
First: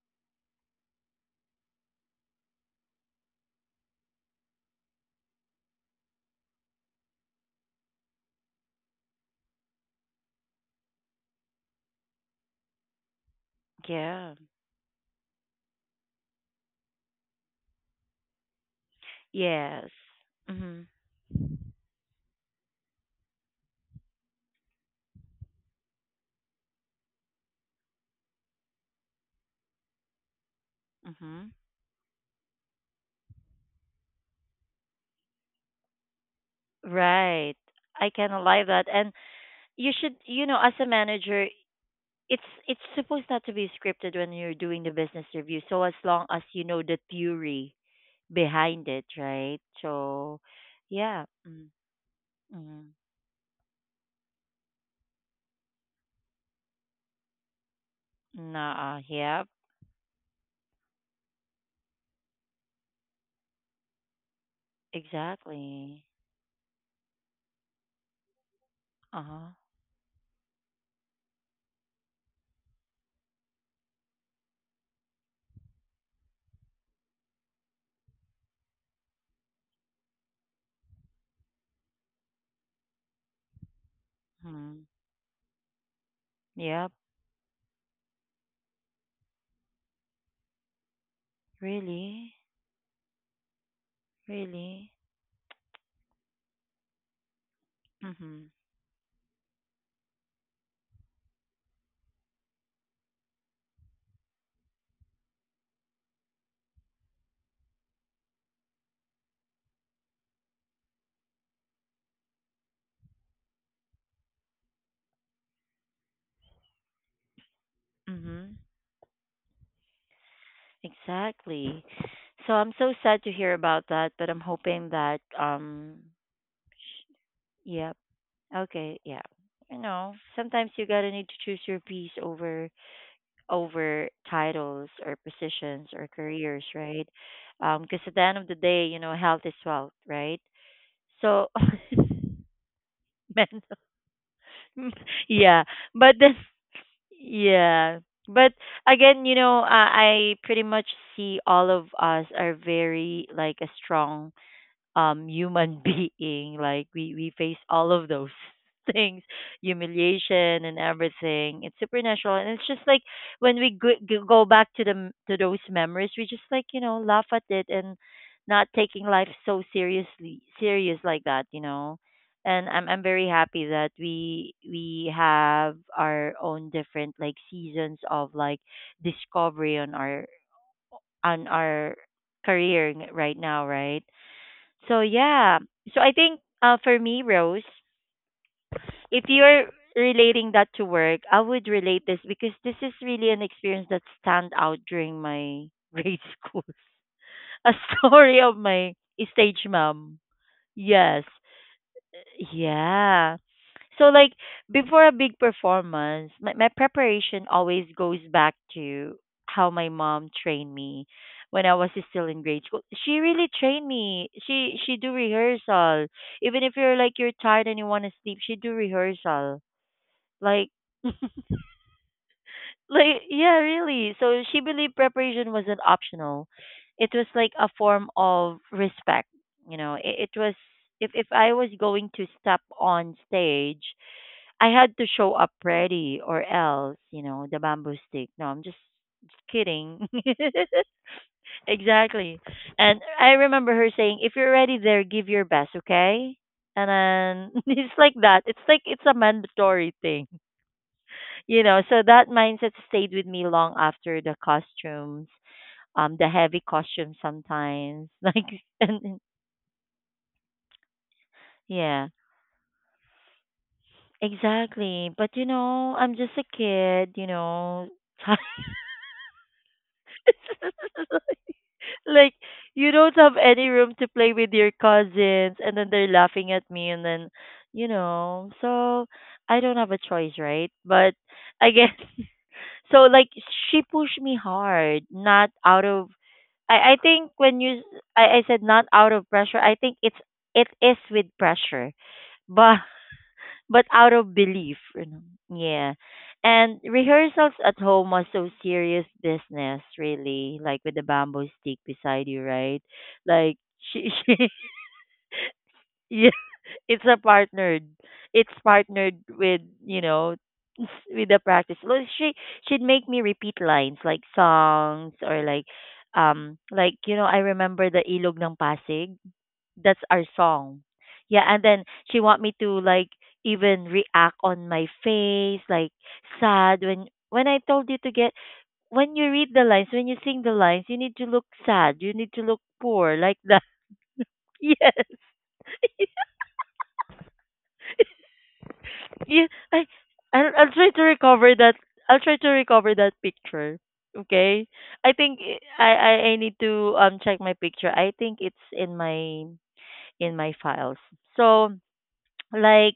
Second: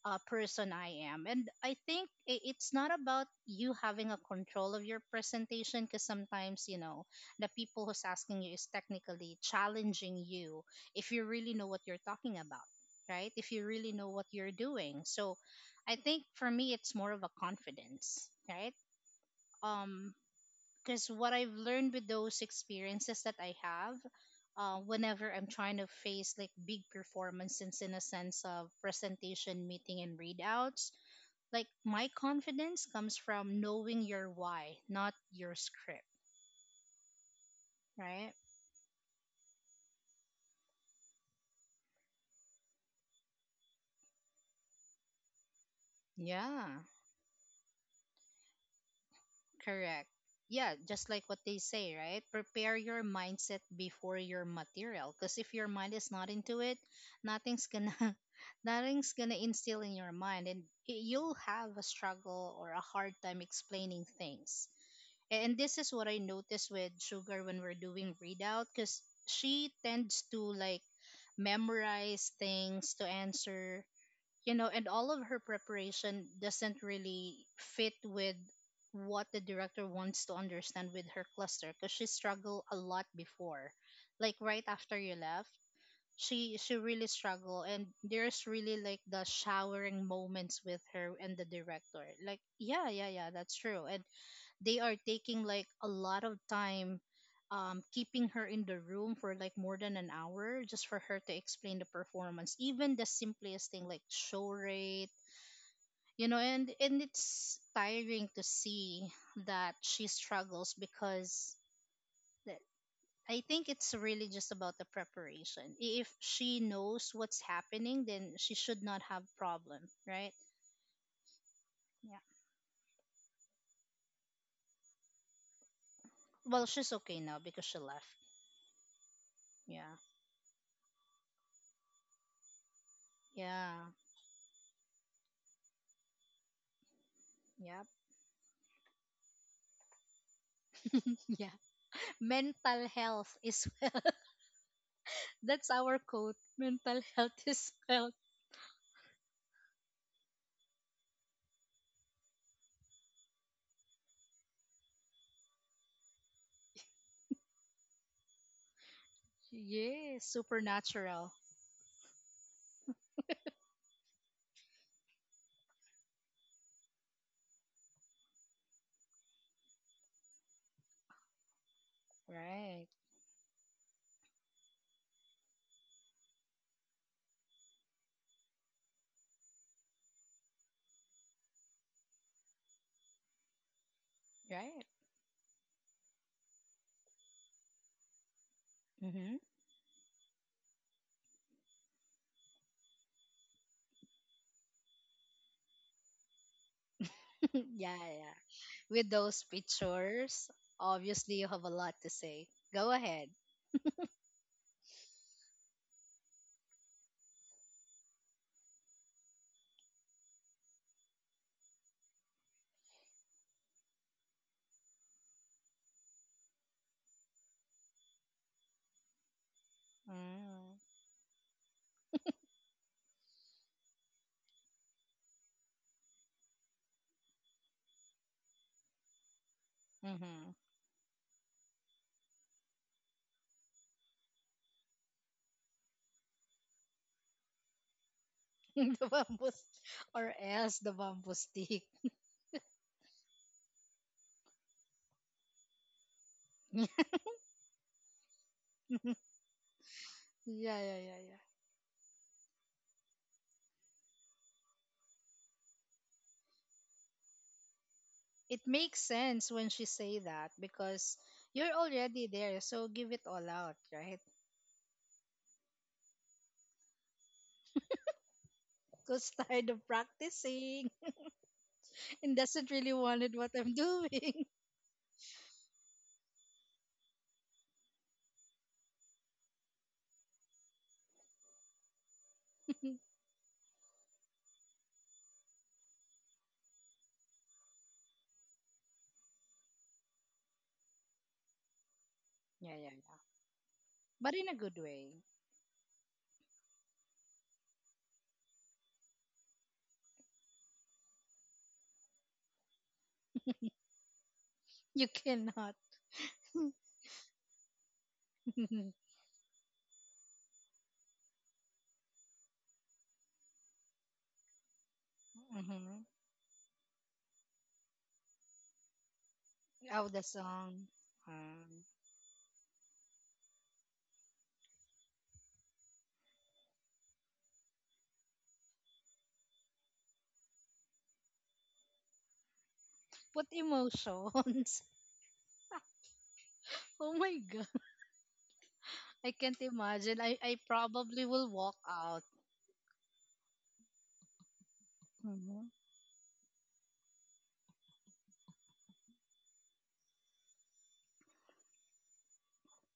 Speaker 2: person I am. And I think it's not about you having a control of your presentation because sometimes, the people who's asking you is technically challenging you if you really know what you're talking about, right? If you really know what
Speaker 1: Yeah.
Speaker 2: you're doing. So I think for me, it's more of a confidence, right?
Speaker 1: Yes.
Speaker 2: Um,
Speaker 1: Mhm.
Speaker 2: because what I've learned with those experiences that I have, whenever I'm trying to face like big performances in a sense of presentation, meeting, and readouts,
Speaker 1: Mhm.
Speaker 2: like my confidence comes from knowing your why, not your script,
Speaker 1: Right. I can
Speaker 2: right?
Speaker 1: alive that, and you should, as a manager it's supposed not to be scripted when you're doing the business review, so as long as you
Speaker 2: Yeah,
Speaker 1: know the theory behind it, right?
Speaker 2: correct.
Speaker 1: So
Speaker 2: Yeah, just like
Speaker 1: yeah.
Speaker 2: what they say,
Speaker 1: Mm-hmm.
Speaker 2: right? Prepare
Speaker 1: Mm-hmm.
Speaker 2: your mindset before your material because if your mind is not into it, nothing's gonna [laughs]
Speaker 1: Nah,
Speaker 2: nothing's gonna
Speaker 1: yeah.
Speaker 2: instill in your mind, and you'll have a struggle or a hard time explaining things. And this is
Speaker 1: Exactly.
Speaker 2: what I noticed with Sugar when we're doing readout because
Speaker 1: Uh-huh.
Speaker 2: she tends to like memorize things to answer, and all of her preparation doesn't really fit with what the director wants to understand with her cluster because she struggled a lot before. Like right
Speaker 1: Hmm.
Speaker 2: after you left, she
Speaker 1: Yep.
Speaker 2: really struggled, and there's really like the showering moments with her and the director.
Speaker 1: Really?
Speaker 2: Like, yeah, yeah, yeah, that's true. And they
Speaker 1: Really?
Speaker 2: are taking like a lot of time keeping her
Speaker 1: Mhm.
Speaker 2: in the room for like more than an hour just for her to explain the performance, even the simplest thing like show rate, and it's tiring to see that she struggles because that- I think it's really just about the preparation. If she knows what's happening, then she
Speaker 1: Mhm.
Speaker 2: should not have problem, right?
Speaker 1: Exactly.
Speaker 2: Yeah.
Speaker 1: So I'm so sad to hear about that, but I'm hoping that,
Speaker 2: Well, she's okay now because she
Speaker 1: yep.
Speaker 2: left.
Speaker 1: Okay, yeah. You
Speaker 2: Yeah,
Speaker 1: know, sometimes you gotta need to choose your piece over
Speaker 2: yeah,
Speaker 1: over titles or positions or careers, right?
Speaker 2: yeah.
Speaker 1: Because at the end of the day, health is wealth, right?
Speaker 2: [laughs] Yeah,
Speaker 1: So
Speaker 2: mental health
Speaker 1: [laughs] mental
Speaker 2: is
Speaker 1: [laughs]
Speaker 2: [laughs]
Speaker 1: yeah,
Speaker 2: that's our
Speaker 1: but
Speaker 2: quote
Speaker 1: then
Speaker 2: mental health [laughs] is
Speaker 1: Yeah.
Speaker 2: health.
Speaker 1: But again, you know, I pretty much see all of us are very, like, a strong human [laughs] being. Like we face all of those [laughs] things,
Speaker 2: Yeah,
Speaker 1: humiliation and
Speaker 2: supernatural.
Speaker 1: everything. It's supernatural, and it's just like when we go back to those memories, we just, like, laugh at it and not taking life so seriously, serious like that, you know. And
Speaker 2: Right.
Speaker 1: I'm very happy that we have our own different, like, seasons of like discovery on our career right now, right?
Speaker 2: Right.
Speaker 1: So yeah. So I think, for me, Rose, if
Speaker 2: Hmm.
Speaker 1: you're relating that to work, I would relate this because this is really an experience that stand out during my grade [laughs] school. A
Speaker 2: [laughs] Yeah, yeah,
Speaker 1: story of my
Speaker 2: with those
Speaker 1: stage mom.
Speaker 2: pictures
Speaker 1: Yes.
Speaker 2: obviously you have a lot to say. Go ahead.
Speaker 1: Yeah. So, like, before a big performance, my preparation always goes back to how my mom trained me when I was still in grade school. She really trained me. She do rehearsal. Even if you're, like, you're tired and you want to sleep, she do rehearsal. Like
Speaker 2: Mm.
Speaker 1: [laughs] like yeah, really. So she believed preparation wasn't optional. It was like a form of respect. You know, it
Speaker 2: Mm-hmm.
Speaker 1: was, if I was going to step on stage I had to show up ready, or else, you know, the bamboo stick. No, I'm
Speaker 2: [laughs]
Speaker 1: just,
Speaker 2: the
Speaker 1: just
Speaker 2: bamboo
Speaker 1: kidding.
Speaker 2: st- or else the bamboo
Speaker 1: [laughs]
Speaker 2: stick.
Speaker 1: Exactly. And I remember her saying, if you're already there, give your best, okay?
Speaker 2: [laughs]
Speaker 1: And then [laughs] it's like that. It's like it's a mandatory thing,
Speaker 2: Yeah, yeah, yeah, yeah,
Speaker 1: you know. So that mindset stayed with me long after the costumes, the heavy costumes sometimes. [laughs] Like,
Speaker 2: it makes
Speaker 1: and and-
Speaker 2: sense when she say that because you're
Speaker 1: yeah,
Speaker 2: already there, so give it all out, right?
Speaker 1: exactly. But I'm just a kid.
Speaker 2: [laughs] Because tired of practicing
Speaker 1: [laughs] Like,
Speaker 2: and doesn't
Speaker 1: you
Speaker 2: really
Speaker 1: don't
Speaker 2: wanted
Speaker 1: have
Speaker 2: what
Speaker 1: any
Speaker 2: I'm
Speaker 1: room to play
Speaker 2: doing.
Speaker 1: with your cousins, and then they're laughing at me, and then so I don't have a choice, right, but I guess [laughs] so,
Speaker 2: [laughs]
Speaker 1: like, she pushed me hard not out of— I think when you I said, not out of pressure. I think it's— it is with pressure,
Speaker 2: Yeah,
Speaker 1: but
Speaker 2: yeah, yeah.
Speaker 1: but out of
Speaker 2: But in a good
Speaker 1: belief, you
Speaker 2: way.
Speaker 1: know. Yeah. And rehearsals at home are so serious business, really. Like with the bamboo stick beside you, right? Like [laughs] she,
Speaker 2: You cannot.
Speaker 1: yeah,
Speaker 2: [laughs]
Speaker 1: it's a partnered. It's
Speaker 2: Mm-hmm.
Speaker 1: partnered with, [laughs] with the practice. Like she'd make me repeat lines, like songs or like I remember the Ilog ng Pasig, that's
Speaker 2: Oh, the
Speaker 1: our song.
Speaker 2: song.
Speaker 1: Yeah, and
Speaker 2: Um,
Speaker 1: then she want me to, like, even react on my face, like sad when I told you to get when you read the lines, when you sing the lines, you need to look sad. You need to look poor like
Speaker 2: What
Speaker 1: that. [laughs]
Speaker 2: emotions?
Speaker 1: Yes.
Speaker 2: [laughs] Oh my god, I
Speaker 1: Yeah.
Speaker 2: can't
Speaker 1: I
Speaker 2: imagine. I,
Speaker 1: I'll,
Speaker 2: I
Speaker 1: I'll try to
Speaker 2: probably will
Speaker 1: recover that.
Speaker 2: walk
Speaker 1: I'll
Speaker 2: out.
Speaker 1: try to recover that picture. Okay. I think
Speaker 2: Mm-hmm.
Speaker 1: I need to check my picture. I think it's in my files. So, like,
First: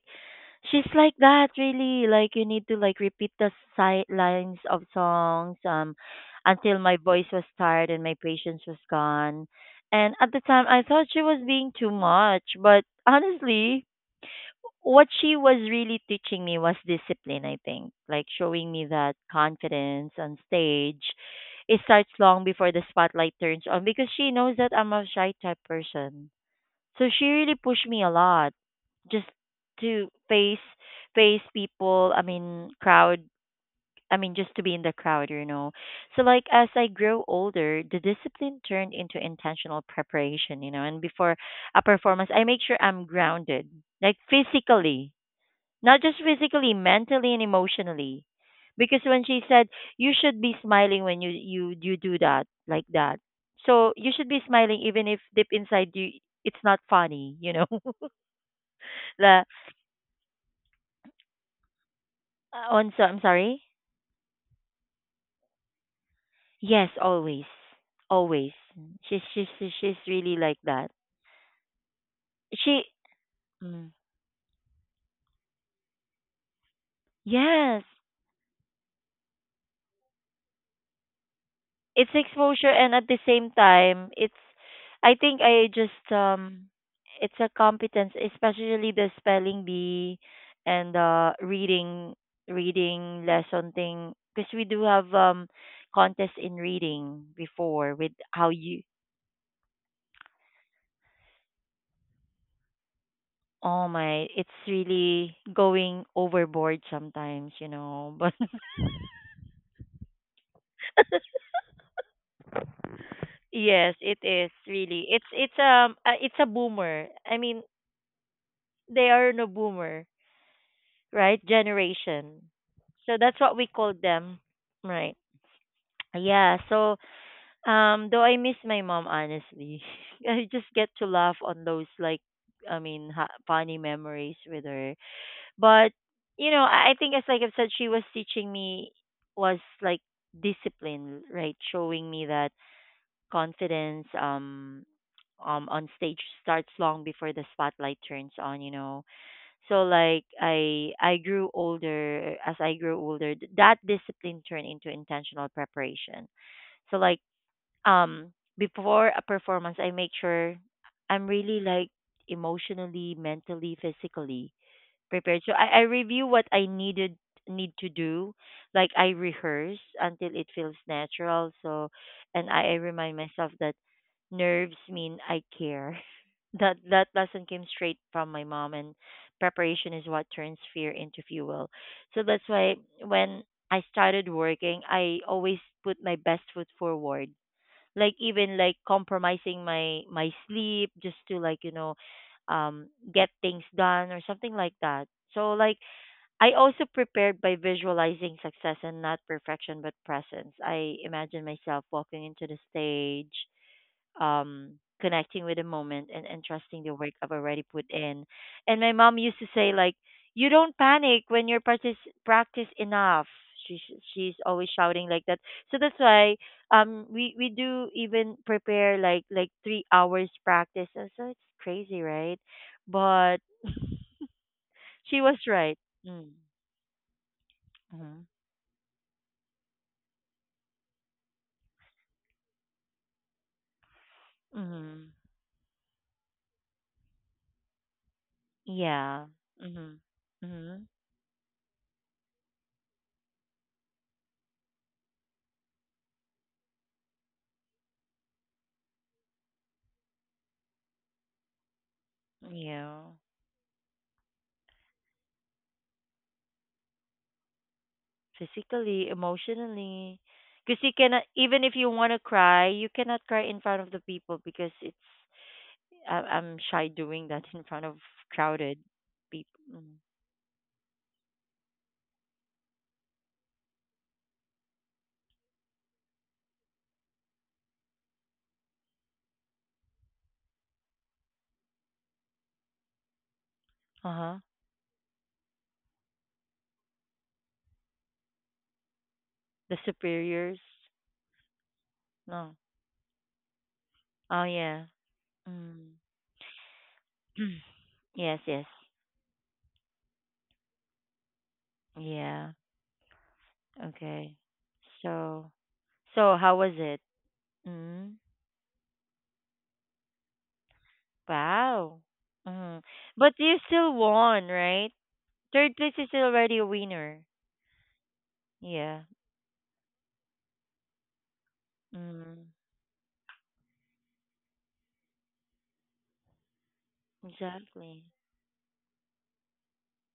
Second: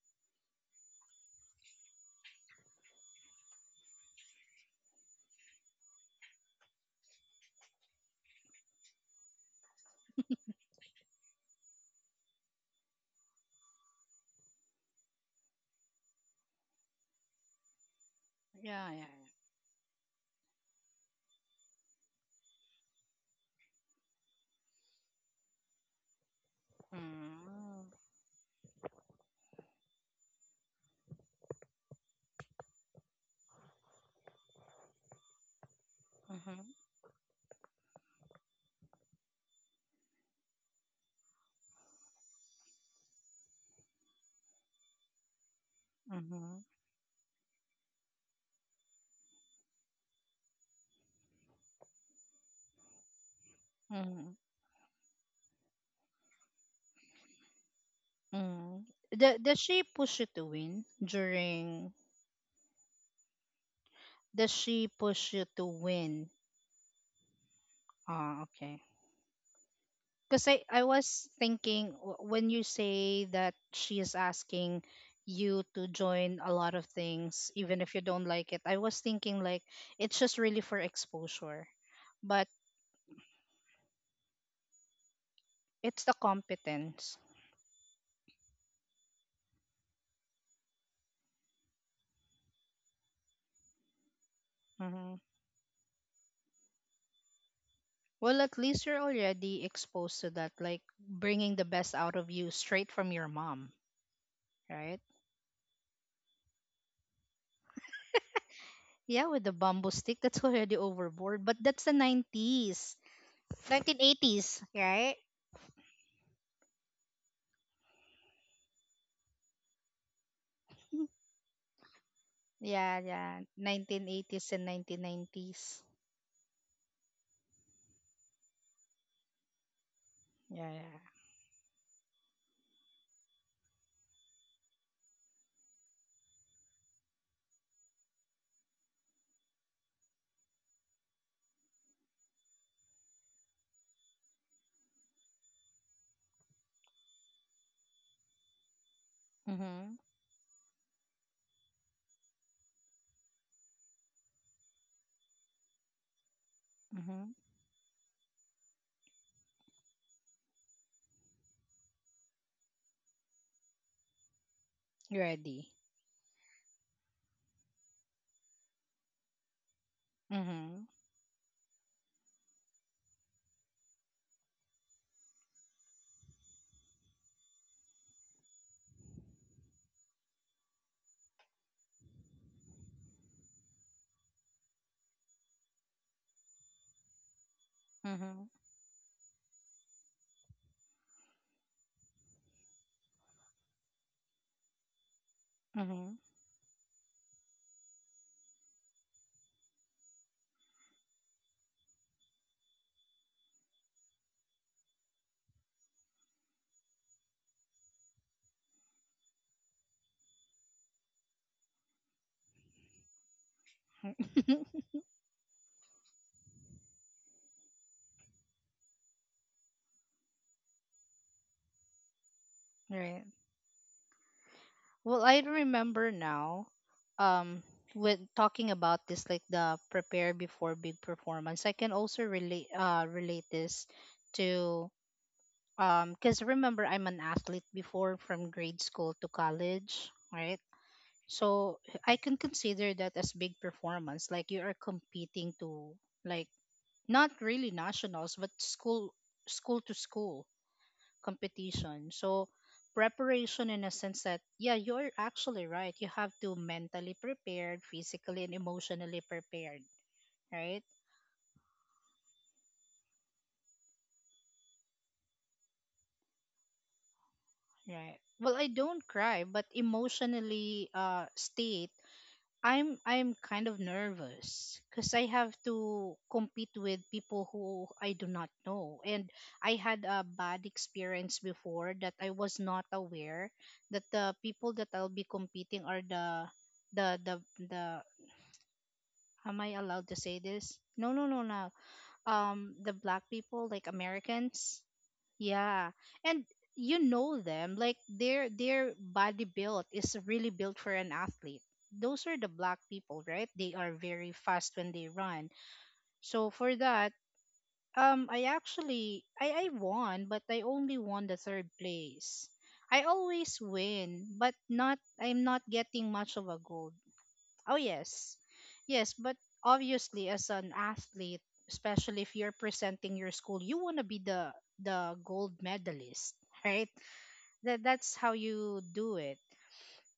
Speaker 1: she's like that, really. Like, you need to, like, repeat the lines of songs, until my voice was tired and my patience was gone. And at the time, I thought she was being too much, but honestly, what she was really teaching me was discipline. I think, like, showing me
Speaker 2: Yeah, yeah,
Speaker 1: that confidence on stage, it starts long before the spotlight turns on, because she knows that I'm a shy type person,
Speaker 2: yeah.
Speaker 1: so she really
Speaker 2: Mm.
Speaker 1: pushed me a lot just to face people, I mean crowd, I mean just to be in the crowd, you know. So, like, as
Speaker 2: Mm-hmm.
Speaker 1: I grow older, the discipline turned into intentional preparation, and before a performance I make sure I'm grounded. Like, physically. Not just
Speaker 2: Mm-hmm.
Speaker 1: physically, mentally and emotionally. Because when she said, you should be smiling when you do that like that. So you should
Speaker 2: Mm-hmm.
Speaker 1: be smiling even if deep inside you it's not funny, you know.
Speaker 2: Mm-hmm. Does,
Speaker 1: The
Speaker 2: does she push you to win during?
Speaker 1: on So I'm sorry.
Speaker 2: Does she push you to win?
Speaker 1: Yes, always,
Speaker 2: Ah,
Speaker 1: always.
Speaker 2: okay.
Speaker 1: She's really
Speaker 2: Because
Speaker 1: like
Speaker 2: I
Speaker 1: that.
Speaker 2: was thinking when you
Speaker 1: She
Speaker 2: say that
Speaker 1: mm,
Speaker 2: she is asking you to join a lot of things, even
Speaker 1: yes,
Speaker 2: if you don't like it, I was thinking like it's just really for exposure,
Speaker 1: it's
Speaker 2: but
Speaker 1: exposure, and at the same time, it's— I think I just,
Speaker 2: it's the competence.
Speaker 1: it's a competence, especially the spelling bee, and reading lesson thing, because we do have
Speaker 2: Hmm.
Speaker 1: contest in reading before with
Speaker 2: Well,
Speaker 1: how
Speaker 2: at
Speaker 1: you—
Speaker 2: least you're already exposed to that, like bringing the best out of you straight from your mom,
Speaker 1: Oh my, it's
Speaker 2: right?
Speaker 1: really going overboard sometimes, you know. [laughs] But
Speaker 2: Yeah, with the bamboo stick, that's [laughs] already overboard, but that's the 90s,
Speaker 1: yes, it is
Speaker 2: 1980s,
Speaker 1: really.
Speaker 2: right?
Speaker 1: It's a boomer. I mean, they are no boomer, right? Generation.
Speaker 2: Yeah,
Speaker 1: So
Speaker 2: yeah.
Speaker 1: that's what we call them,
Speaker 2: 1980s and
Speaker 1: right?
Speaker 2: 1990s.
Speaker 1: Yeah. So, though I miss my mom honestly, [laughs] I just
Speaker 2: Yeah,
Speaker 1: get
Speaker 2: yeah.
Speaker 1: to laugh on those, like, I mean, funny memories with her. But I think, as like I've said, she was teaching me, was like discipline, right? Showing me that confidence on stage starts long before the spotlight turns on, you know. So,
Speaker 2: Mhm.
Speaker 1: like, I grew older as I grew older, that discipline turned into intentional preparation. So, like,
Speaker 2: Mhm.
Speaker 1: um before a performance I make sure I'm really, like, emotionally, mentally, physically
Speaker 2: You
Speaker 1: prepared. So
Speaker 2: ready.
Speaker 1: I review what I need to do. Like, I rehearse until it feels
Speaker 2: Mhm.
Speaker 1: natural. So, and I remind myself that nerves mean I care. [laughs] That lesson came straight from my mom, and preparation is what turns fear into fuel. So that's why when I started working I always put my best foot forward, like,
Speaker 2: Mhm.
Speaker 1: even like compromising my sleep just to, like, um get things done or something like that, so, like,
Speaker 2: Mhm.
Speaker 1: I also prepared by visualizing success, and not perfection but presence. I imagine myself walking into the stage, um, connecting with the moment, and trusting the work I've already put in. And my mom used to say, like, "You don't panic when you're practice enough." She's always
Speaker 2: [laughs]
Speaker 1: shouting like that. So that's why, we do even prepare, like 3 hours practice. So it's crazy, right?
Speaker 2: Right.
Speaker 1: But she
Speaker 2: Well, I
Speaker 1: was right.
Speaker 2: remember
Speaker 1: Mm.
Speaker 2: now, um, with
Speaker 1: Mm-hmm.
Speaker 2: talking about this, like the prepare before big performance, I can also relate this to,
Speaker 1: Mm-hmm.
Speaker 2: because remember I'm an athlete before from grade school
Speaker 1: Yeah.
Speaker 2: to
Speaker 1: Mm-hmm.
Speaker 2: college, right?
Speaker 1: Mm-hmm.
Speaker 2: So I can consider that as big performance. Like you are competing to, like, not really nationals, but school to school competition. So
Speaker 1: Yeah.
Speaker 2: preparation in a sense that yeah, you're actually right. You have to mentally prepared, physically and
Speaker 1: Physically,
Speaker 2: emotionally prepared.
Speaker 1: emotionally.
Speaker 2: Right?
Speaker 1: Because you cannot, even if you want to cry, you cannot cry in front of the people, because it's— I'm shy doing that in front of
Speaker 2: Right. Well, I
Speaker 1: crowded
Speaker 2: don't cry,
Speaker 1: people.
Speaker 2: but
Speaker 1: Mm.
Speaker 2: emotionally state I'm kind of nervous because I have to compete with people who I do not know, and I had a bad experience before that I was not aware that the
Speaker 1: Uh-huh.
Speaker 2: people that I'll be competing are the the the. Am I
Speaker 1: The
Speaker 2: allowed to say
Speaker 1: superiors.
Speaker 2: this? No, no, no, no.
Speaker 1: No.
Speaker 2: The black people, like
Speaker 1: Oh,
Speaker 2: Americans.
Speaker 1: yeah.
Speaker 2: Yeah.
Speaker 1: Mm.
Speaker 2: And you know them, like
Speaker 1: [clears throat] Yes,
Speaker 2: their
Speaker 1: yes.
Speaker 2: their body build is really built for an athlete. Those are the
Speaker 1: Yeah.
Speaker 2: black people, right? They are very
Speaker 1: Okay.
Speaker 2: fast when they run.
Speaker 1: So, so,
Speaker 2: So
Speaker 1: how was
Speaker 2: for
Speaker 1: it?
Speaker 2: that,
Speaker 1: Mm.
Speaker 2: I actually I won, but I only won the third
Speaker 1: Wow.
Speaker 2: place.
Speaker 1: Mm.
Speaker 2: I
Speaker 1: But
Speaker 2: always
Speaker 1: you still
Speaker 2: win,
Speaker 1: won,
Speaker 2: but
Speaker 1: right?
Speaker 2: not I'm not
Speaker 1: Third place
Speaker 2: getting
Speaker 1: is
Speaker 2: much of a
Speaker 1: already a
Speaker 2: gold.
Speaker 1: winner.
Speaker 2: Oh, yes.
Speaker 1: Yeah.
Speaker 2: Yes, but obviously as an athlete, especially if
Speaker 1: Mm.
Speaker 2: you're presenting your school, you want to be the gold medalist, right? That
Speaker 1: Exactly.
Speaker 2: that's how you do it.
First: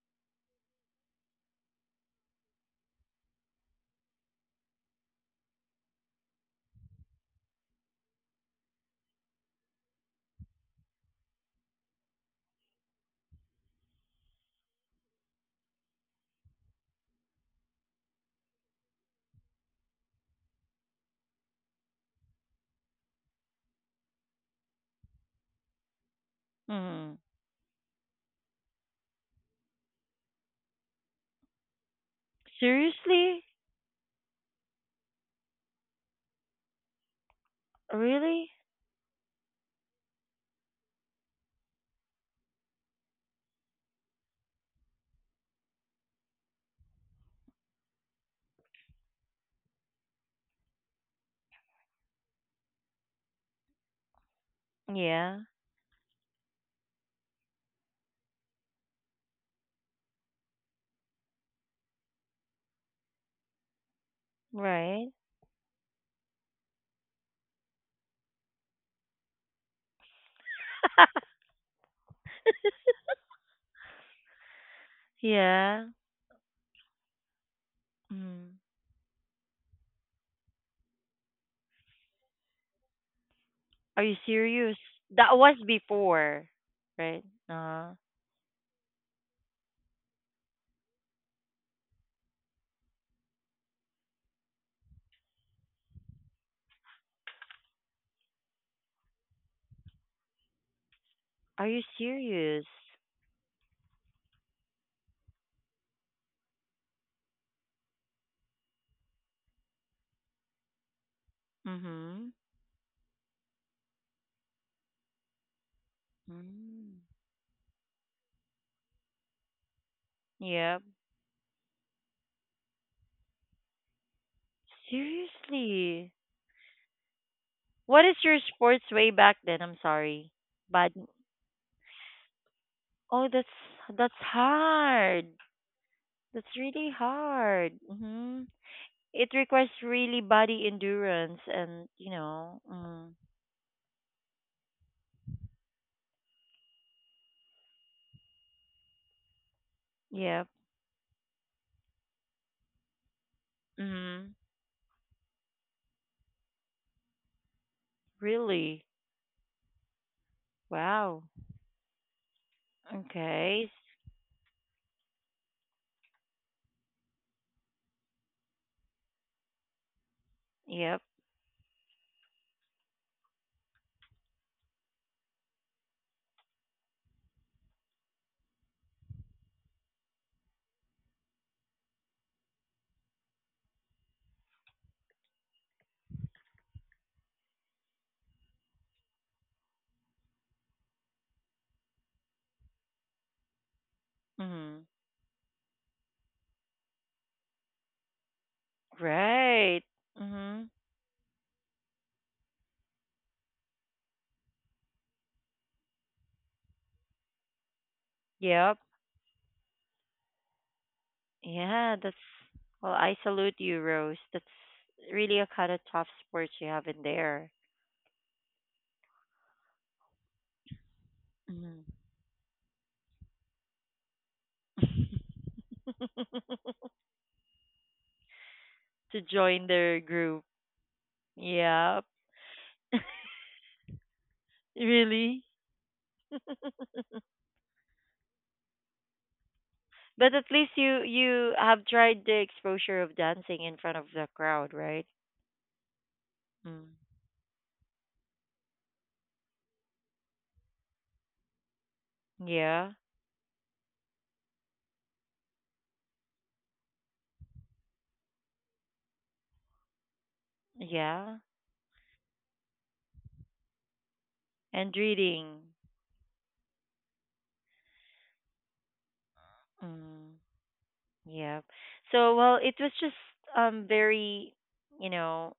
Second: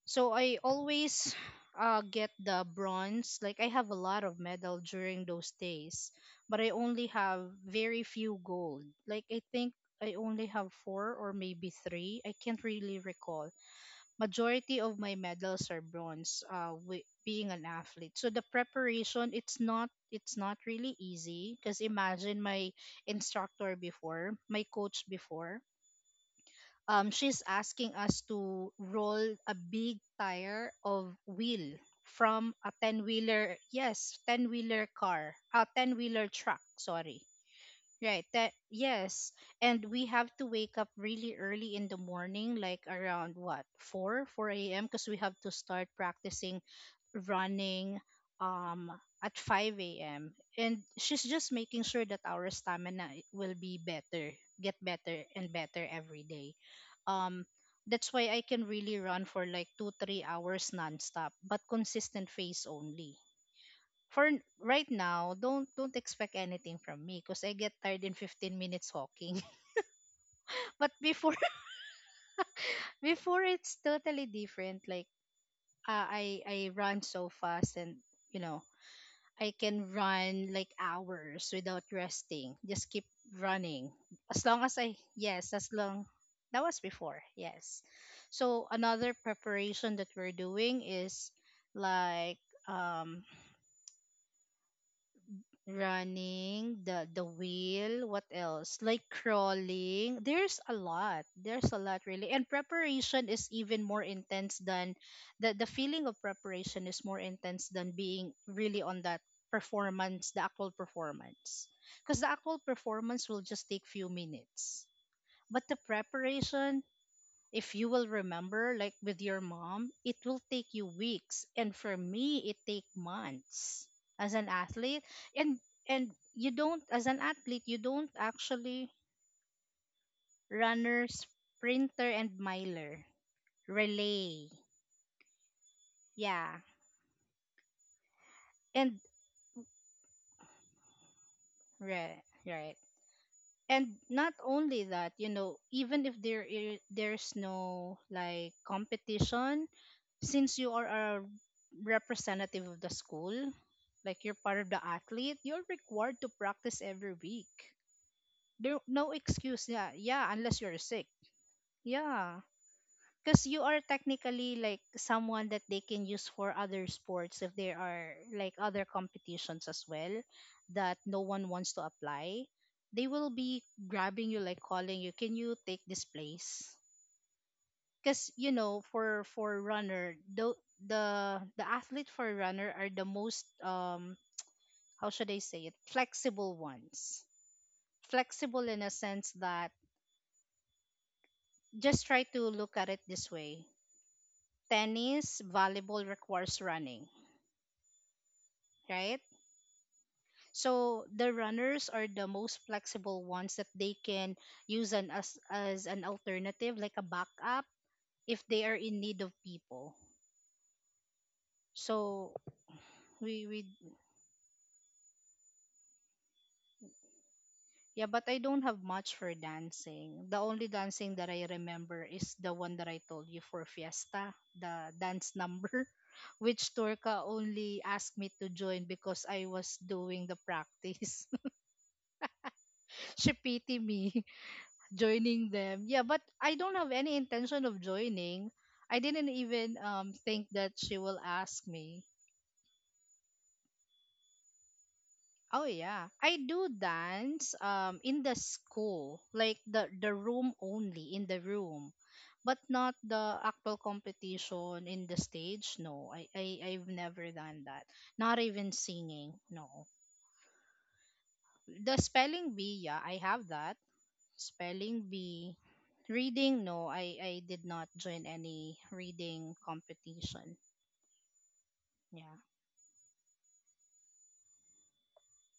Speaker 2: So I always get the bronze. Like I have a lot of medal during those days, but I only have very few gold. Like I think I only have four or maybe three. I can't really recall, majority of my medals are bronze with being an athlete. So the preparation, it's not really easy because imagine my instructor before, my coach before,
Speaker 1: Hmm.
Speaker 2: she's asking us to roll a big tire of wheel from a ten
Speaker 1: Seriously?
Speaker 2: wheeler. Yes, ten wheeler car, a ten wheeler truck. Sorry. Right.
Speaker 1: Really?
Speaker 2: That, yes. And we have to wake up really early in the morning, like around what, four AM, because we have to start practicing running um at five AM. And she's just making sure that our stamina will be better, get better
Speaker 1: Yeah,
Speaker 2: and better every day. Um that's why I can really run for like two, 3 hours nonstop, but consistent phase only for right
Speaker 1: right.
Speaker 2: now. Don't expect anything from me because I get tired in fifteen minutes walking. [laughs] But before,
Speaker 1: [laughs]
Speaker 2: [laughs] before, it's totally different. Like,
Speaker 1: Yeah.
Speaker 2: I run so fast, and you
Speaker 1: Mm.
Speaker 2: know I can run like hours without resting. Just keep running
Speaker 1: Are you
Speaker 2: as long
Speaker 1: serious?
Speaker 2: as I,
Speaker 1: That
Speaker 2: yes,
Speaker 1: was
Speaker 2: as long,
Speaker 1: before,
Speaker 2: that was before.
Speaker 1: right?
Speaker 2: Yes.
Speaker 1: Uh,
Speaker 2: So another preparation that we're doing is like um running the wheel, what else, like crawling. There's a lot
Speaker 1: Are
Speaker 2: there's a
Speaker 1: you
Speaker 2: lot really. And
Speaker 1: serious?
Speaker 2: preparation is even more intense than the feeling of preparation is more intense than being really on that performance, the actual performance, because the
Speaker 1: Mm-hmm.
Speaker 2: actual performance will just take few minutes, but the preparation,
Speaker 1: Mm.
Speaker 2: if you will remember, like with your mom, it will take
Speaker 1: Yep.
Speaker 2: you weeks, and for me, it take months as an athlete. And
Speaker 1: Seriously?
Speaker 2: and you don't, as an athlete, you
Speaker 1: What
Speaker 2: don't
Speaker 1: is your
Speaker 2: actually,
Speaker 1: sports way back then? I'm sorry. But
Speaker 2: runner, sprinter, and miler,
Speaker 1: oh, that's
Speaker 2: relay.
Speaker 1: hard. That's
Speaker 2: Yeah,
Speaker 1: really hard. Mm-hmm.
Speaker 2: and
Speaker 1: It requires really body endurance and,
Speaker 2: right, right. And not only that, even if there's no like competition,
Speaker 1: yep.
Speaker 2: since you are a representative of the school, like
Speaker 1: Mm,
Speaker 2: you're part of the athlete, you're required to practice every week. There
Speaker 1: really.
Speaker 2: no excuse. Yeah, yeah, unless you're sick.
Speaker 1: Wow.
Speaker 2: Yeah. Because you
Speaker 1: Okay.
Speaker 2: are technically like someone that they can use for other sports, if there are like other competitions as well that
Speaker 1: Yep.
Speaker 2: no one wants to apply, they will be grabbing you, like calling you, can you take this place, because for runner, the the athlete for runner are the most, how should I say it, flexible ones. Flexible in a sense that just try to look at it this way,
Speaker 1: Mm,
Speaker 2: tennis, volleyball requires running, right?
Speaker 1: right. Mm,
Speaker 2: So the runners are the most flexible ones that they can use an as an alternative, like a backup, if they
Speaker 1: yep.
Speaker 2: are in need of people.
Speaker 1: Yeah, that's,
Speaker 2: So
Speaker 1: well, I
Speaker 2: we
Speaker 1: salute
Speaker 2: we
Speaker 1: you, Rose. That's really a kind of tough sport you have in there.
Speaker 2: yeah, but I don't have much for dancing. The only dancing that I
Speaker 1: Mm.
Speaker 2: remember is the one that I told you for Fiesta, the dance number, [laughs] which
Speaker 1: [laughs]
Speaker 2: Turka only asked me to join
Speaker 1: To
Speaker 2: because I
Speaker 1: join
Speaker 2: was
Speaker 1: their
Speaker 2: doing the
Speaker 1: group.
Speaker 2: practice.
Speaker 1: Yep. [laughs]
Speaker 2: [laughs] She pity me.
Speaker 1: Really?
Speaker 2: Joining them. Yeah, but I
Speaker 1: [laughs]
Speaker 2: don't have any intention of joining. I didn't even
Speaker 1: But at
Speaker 2: think
Speaker 1: least
Speaker 2: that she
Speaker 1: you
Speaker 2: will
Speaker 1: you
Speaker 2: ask
Speaker 1: have
Speaker 2: me.
Speaker 1: tried the exposure of dancing in front of the crowd, right?
Speaker 2: Oh yeah, I do
Speaker 1: Mm.
Speaker 2: dance in the school, like the room, only in the room, but
Speaker 1: Yeah,
Speaker 2: not the actual competition in the stage. No, I've never done that. Not even singing. No,
Speaker 1: yeah,
Speaker 2: the spelling bee. Yeah, I have that.
Speaker 1: and
Speaker 2: Spelling bee.
Speaker 1: reading.
Speaker 2: Reading, no, I did not join any reading
Speaker 1: Mm.
Speaker 2: competition.
Speaker 1: Yeah. So,
Speaker 2: Yeah,
Speaker 1: well, it was just, very, you know,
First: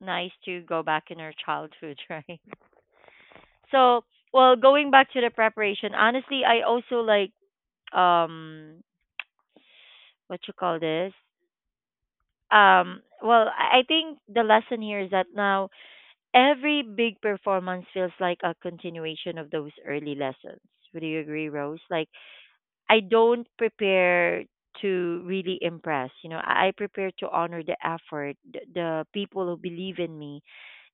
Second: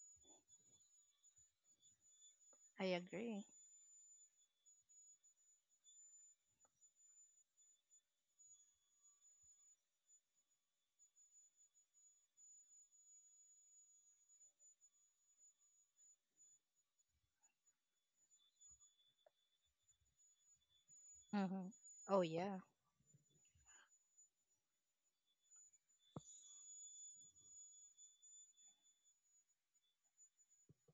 Speaker 1: nice to go back in our childhood, [laughs] right?
Speaker 2: I agree.
Speaker 1: So, well, going back to the preparation, honestly, I also, like, um what you call this. Well, I think the lesson here is that now every big performance feels like a continuation of those early lessons. Would you agree,
Speaker 2: Mm-hmm.
Speaker 1: Rose? Like,
Speaker 2: Oh, yeah.
Speaker 1: I don't prepare to really impress. You know, I prepare to honor the effort, the people who believe in me,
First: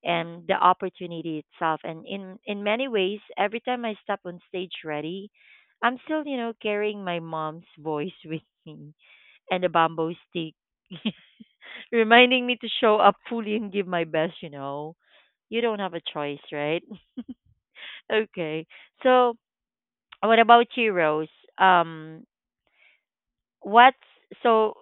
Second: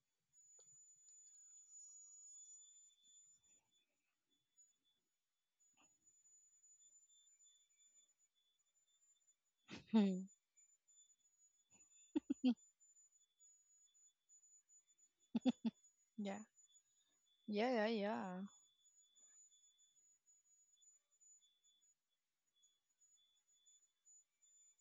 Speaker 1: and the opportunity itself. And in many ways, every time I step on stage ready, I'm still carrying my mom's voice [laughs] with me and a bamboo
Speaker 2: Hmm.
Speaker 1: stick. [laughs] Reminding me to show up fully and give my best, you know. You don't have a choice,
Speaker 2: Yeah.
Speaker 1: right?
Speaker 2: Yeah, yeah,
Speaker 1: [laughs]
Speaker 2: yeah.
Speaker 1: Okay. So, what about you, Rose? Um, what's so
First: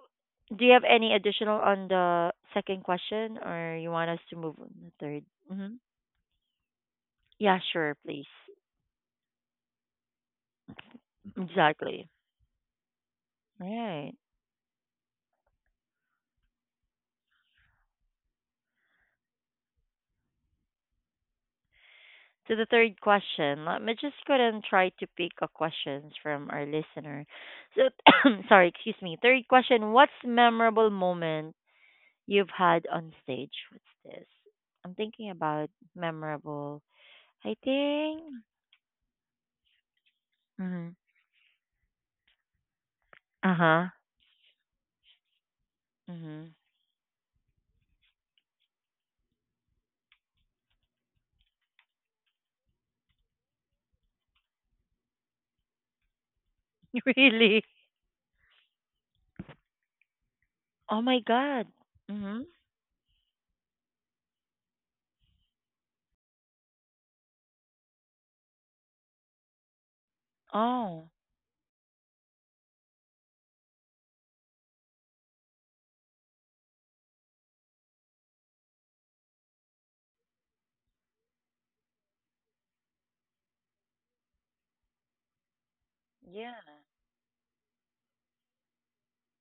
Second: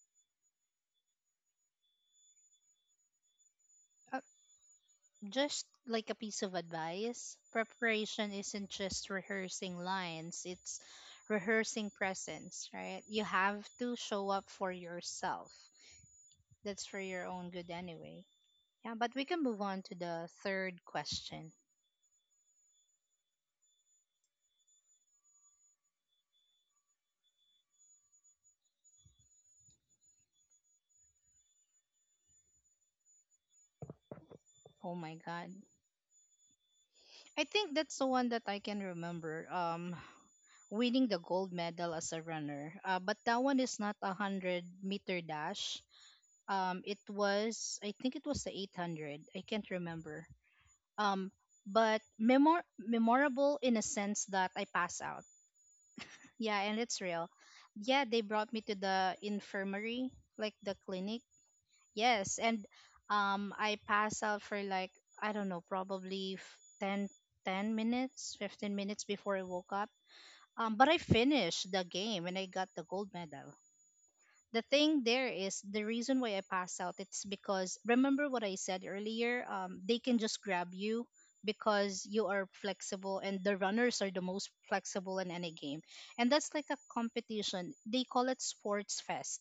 Speaker 1: do you have any additional on the second question, or you want us
Speaker 2: Uh,
Speaker 1: to move on the third?
Speaker 2: just
Speaker 1: Mm-hmm.
Speaker 2: like a piece of advice,
Speaker 1: Yeah, sure, please.
Speaker 2: preparation isn't just rehearsing lines, it's rehearsing
Speaker 1: Exactly.
Speaker 2: presence, right? You have to
Speaker 1: Right.
Speaker 2: show up for yourself. That's for your own good anyway. Yeah, but we can move on to the third question.
Speaker 1: To the third question, let me just go and try to pick a questions from our listener. So, [coughs] sorry, excuse me. Third question: what's memorable moment you've had on stage? What's this? I'm
Speaker 2: Oh my
Speaker 1: thinking
Speaker 2: god.
Speaker 1: about memorable.
Speaker 2: I
Speaker 1: I
Speaker 2: think that's the
Speaker 1: think.
Speaker 2: one that I can remember.
Speaker 1: Mm-hmm.
Speaker 2: Winning the gold medal as a runner. But that
Speaker 1: Uh
Speaker 2: one is
Speaker 1: huh.
Speaker 2: not a 100 meter dash.
Speaker 1: Mm-hmm.
Speaker 2: It was I think it was the 800. I can't remember. Um, but memorable in a sense that I pass out. Yeah, and it's
Speaker 1: [laughs]
Speaker 2: real.
Speaker 1: Really?
Speaker 2: Yeah, they brought me to the infirmary, like the
Speaker 1: Oh my
Speaker 2: clinic.
Speaker 1: God.
Speaker 2: Yes,
Speaker 1: Mm-hmm.
Speaker 2: and I pass out for like I don't know, probably 10, ten minutes, 15 minutes before I woke up. But I
Speaker 1: Oh.
Speaker 2: finished the game and I got the gold medal. The thing there is the reason why I passed out. It's because remember what I said earlier. They can just grab you because you are flexible, and the runners are the most flexible in any game. And that's
Speaker 1: Yeah.
Speaker 2: like a competition. They call it sports fest.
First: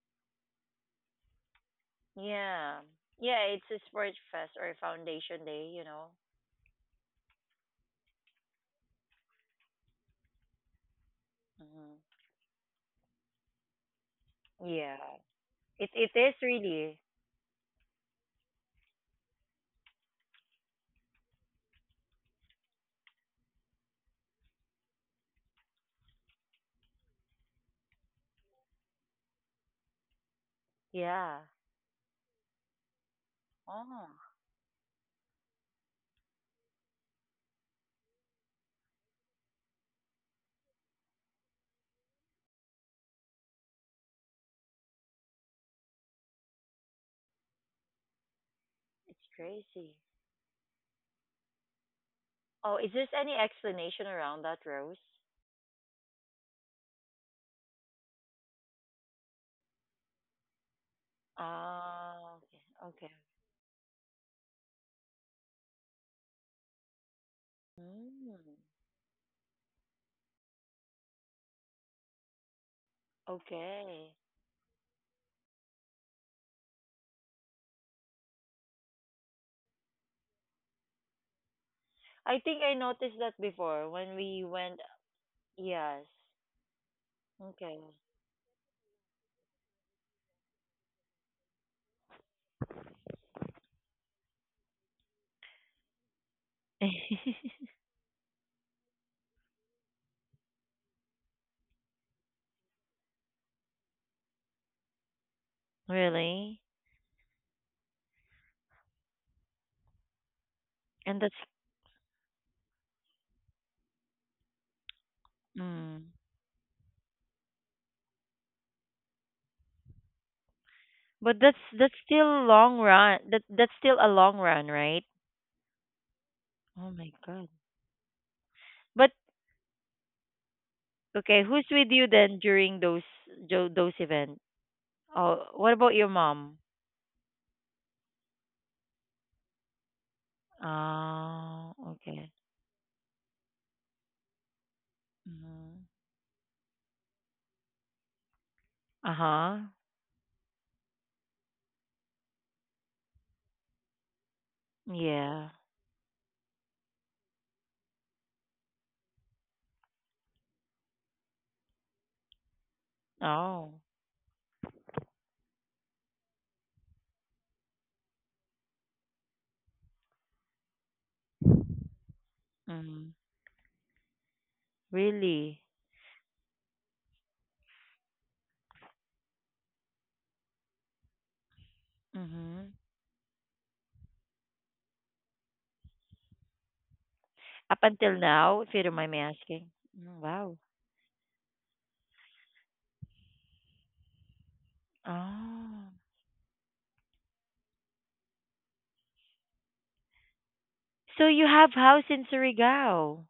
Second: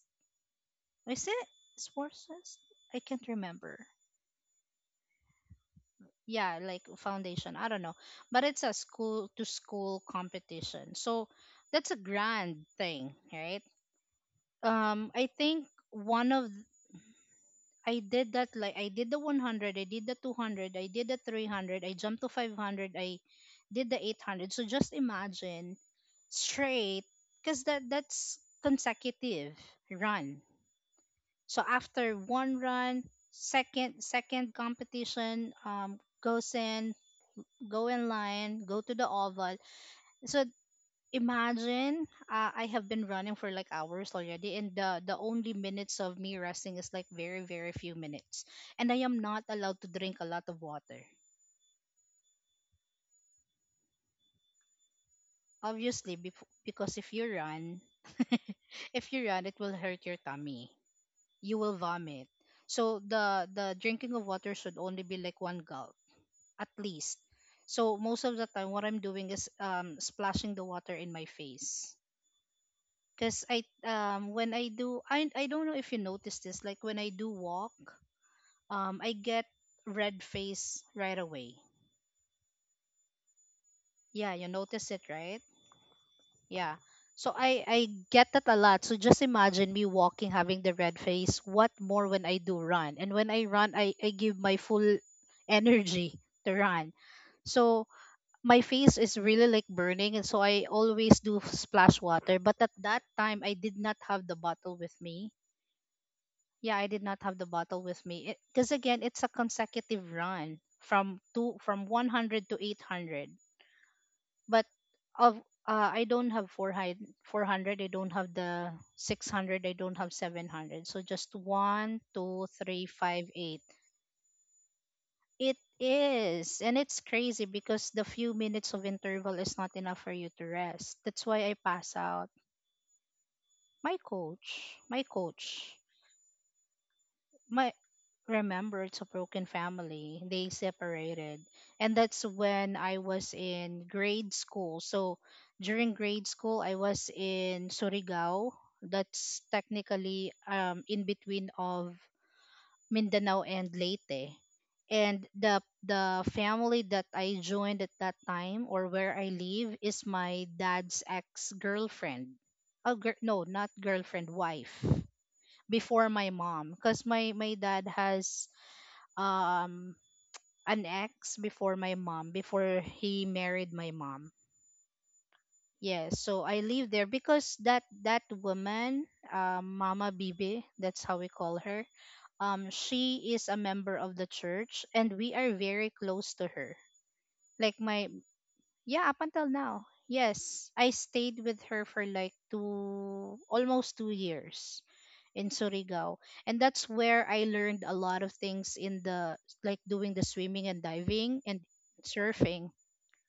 Speaker 2: Is it sports fest?
Speaker 1: Yeah.
Speaker 2: I can't
Speaker 1: Yeah. It's a
Speaker 2: remember.
Speaker 1: sports fest or a foundation day, you know.
Speaker 2: Yeah, like foundation, I don't know, but it's a school to school competition, so that's
Speaker 1: Mm-hmm.
Speaker 2: a grand thing, right?
Speaker 1: Yeah.
Speaker 2: I think
Speaker 1: It
Speaker 2: one
Speaker 1: is
Speaker 2: of th-
Speaker 1: really.
Speaker 2: I did that, like I did the 100, I did the 200, I did the 300, I jumped to 500, I did the 800. So just imagine, straight, because that's consecutive run.
Speaker 1: Yeah.
Speaker 2: So after one run, second
Speaker 1: Oh,
Speaker 2: second competition, goes in, go in line, go to the oval. So imagine, I have been running for like hours already, and the only minutes of me resting is like very very few minutes, and I am
Speaker 1: it's
Speaker 2: not allowed to
Speaker 1: crazy.
Speaker 2: drink a lot of water.
Speaker 1: Oh, is there any explanation around that, Rose?
Speaker 2: Obviously, because if you run, [laughs] if you run, it will hurt your tummy. You will vomit.
Speaker 1: Oh,
Speaker 2: So
Speaker 1: okay. Okay.
Speaker 2: the drinking of water should only be like one gulp at least. So most
Speaker 1: Mm.
Speaker 2: of the time, what I'm doing is splashing the water in my face. Because I
Speaker 1: Okay.
Speaker 2: when I do I don't know if you notice this, like when I do walk, I get red face right away.
Speaker 1: I think I noticed that before when
Speaker 2: Yeah,
Speaker 1: we
Speaker 2: you
Speaker 1: went.
Speaker 2: notice it, right?
Speaker 1: Yes.
Speaker 2: Yeah. So I
Speaker 1: Okay.
Speaker 2: I get that a lot. So just imagine me walking having the red face. What more when I do run? And when I run, I give my full energy to run.
Speaker 1: [laughs]
Speaker 2: So my face is really like burning, and so I always do splash water. But at that time, I did not have the bottle with me.
Speaker 1: Really?
Speaker 2: Yeah, I did not have the bottle with me. Because again, it's a consecutive run
Speaker 1: And
Speaker 2: from
Speaker 1: that's
Speaker 2: two from 100 to 800. But of I
Speaker 1: mm.
Speaker 2: don't have 400, 400. I don't have the 600. I don't have 700. So
Speaker 1: [laughs]
Speaker 2: just
Speaker 1: But that's
Speaker 2: one,
Speaker 1: still
Speaker 2: two,
Speaker 1: long
Speaker 2: three,
Speaker 1: run.
Speaker 2: five,
Speaker 1: That
Speaker 2: eight.
Speaker 1: that's still a long run, right?
Speaker 2: It is, and
Speaker 1: Oh
Speaker 2: it's
Speaker 1: my
Speaker 2: crazy
Speaker 1: god.
Speaker 2: because the few minutes of
Speaker 1: But
Speaker 2: interval is not enough for you to rest. That's
Speaker 1: okay,
Speaker 2: why I
Speaker 1: who's with
Speaker 2: pass
Speaker 1: you
Speaker 2: out.
Speaker 1: then during those jo- those
Speaker 2: My
Speaker 1: events?
Speaker 2: coach, my
Speaker 1: Oh, what
Speaker 2: coach.
Speaker 1: about your mom?
Speaker 2: My Remember, it's a broken family, they separated,
Speaker 1: Oh,
Speaker 2: and that's
Speaker 1: okay.
Speaker 2: when I was in grade school. So
Speaker 1: Mm.
Speaker 2: during grade school, I was in Surigao. That's
Speaker 1: Uh-huh.
Speaker 2: technically in between of Mindanao and Leyte, and
Speaker 1: Yeah.
Speaker 2: the family that I joined at that time or where I live is my dad's ex girlfriend. Oh, no, not
Speaker 1: Oh.
Speaker 2: girlfriend, wife, before my mom, because my dad has um an ex before my mom, before
Speaker 1: Mm.
Speaker 2: he married my mom.
Speaker 1: Really?
Speaker 2: Yes, so I live there because that woman, Mama Bibi, that's how we call her.
Speaker 1: Mm-hmm.
Speaker 2: She is a member of the church and we are very close to her, like
Speaker 1: Up
Speaker 2: my—
Speaker 1: until now, if you don't mind
Speaker 2: Yeah,
Speaker 1: me
Speaker 2: up until
Speaker 1: asking.
Speaker 2: now.
Speaker 1: Mm, wow.
Speaker 2: Yes, I stayed with her for like two, almost 2 years in
Speaker 1: Oh.
Speaker 2: Surigao. And that's where I learned a lot of things in the, like doing the swimming and
Speaker 1: So
Speaker 2: diving
Speaker 1: you
Speaker 2: and
Speaker 1: have house in
Speaker 2: surfing.
Speaker 1: Surigao.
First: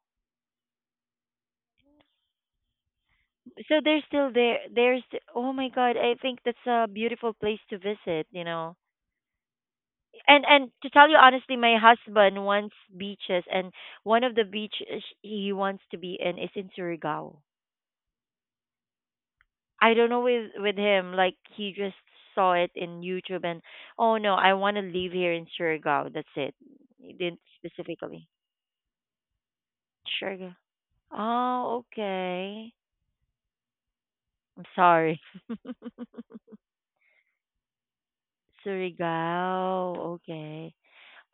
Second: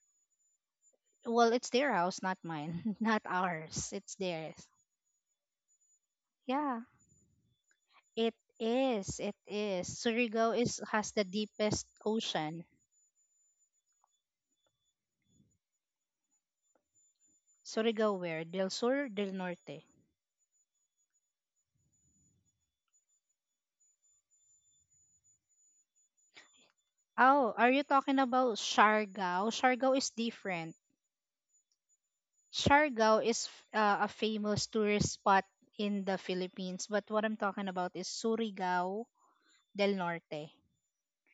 Speaker 2: Well, it's their house, not mine, [laughs] not
Speaker 1: So
Speaker 2: ours.
Speaker 1: they're
Speaker 2: It's
Speaker 1: still there.
Speaker 2: theirs.
Speaker 1: There's oh my god, I think that's
Speaker 2: Yeah,
Speaker 1: a beautiful place to visit,
Speaker 2: it
Speaker 1: you know.
Speaker 2: is. It is. Surigao
Speaker 1: And
Speaker 2: is
Speaker 1: to tell
Speaker 2: has
Speaker 1: you
Speaker 2: the
Speaker 1: honestly, my
Speaker 2: deepest
Speaker 1: husband
Speaker 2: ocean.
Speaker 1: wants beaches, and one of the beaches he wants to be in is in Surigao.
Speaker 2: Surigao where? Del Sur, Del Norte.
Speaker 1: I don't know with him, like he just saw it in YouTube and oh no, I want to live here in Surigao. That's it. He didn't
Speaker 2: Oh, are you talking
Speaker 1: specifically.
Speaker 2: about Siargao? Siargao is
Speaker 1: Sure.
Speaker 2: different.
Speaker 1: Oh, okay.
Speaker 2: Siargao is a
Speaker 1: I'm
Speaker 2: famous tourist
Speaker 1: sorry.
Speaker 2: spot
Speaker 1: [laughs]
Speaker 2: in the Philippines, but what I'm talking about is Surigao del
Speaker 1: Surigao.
Speaker 2: Norte.
Speaker 1: Okay.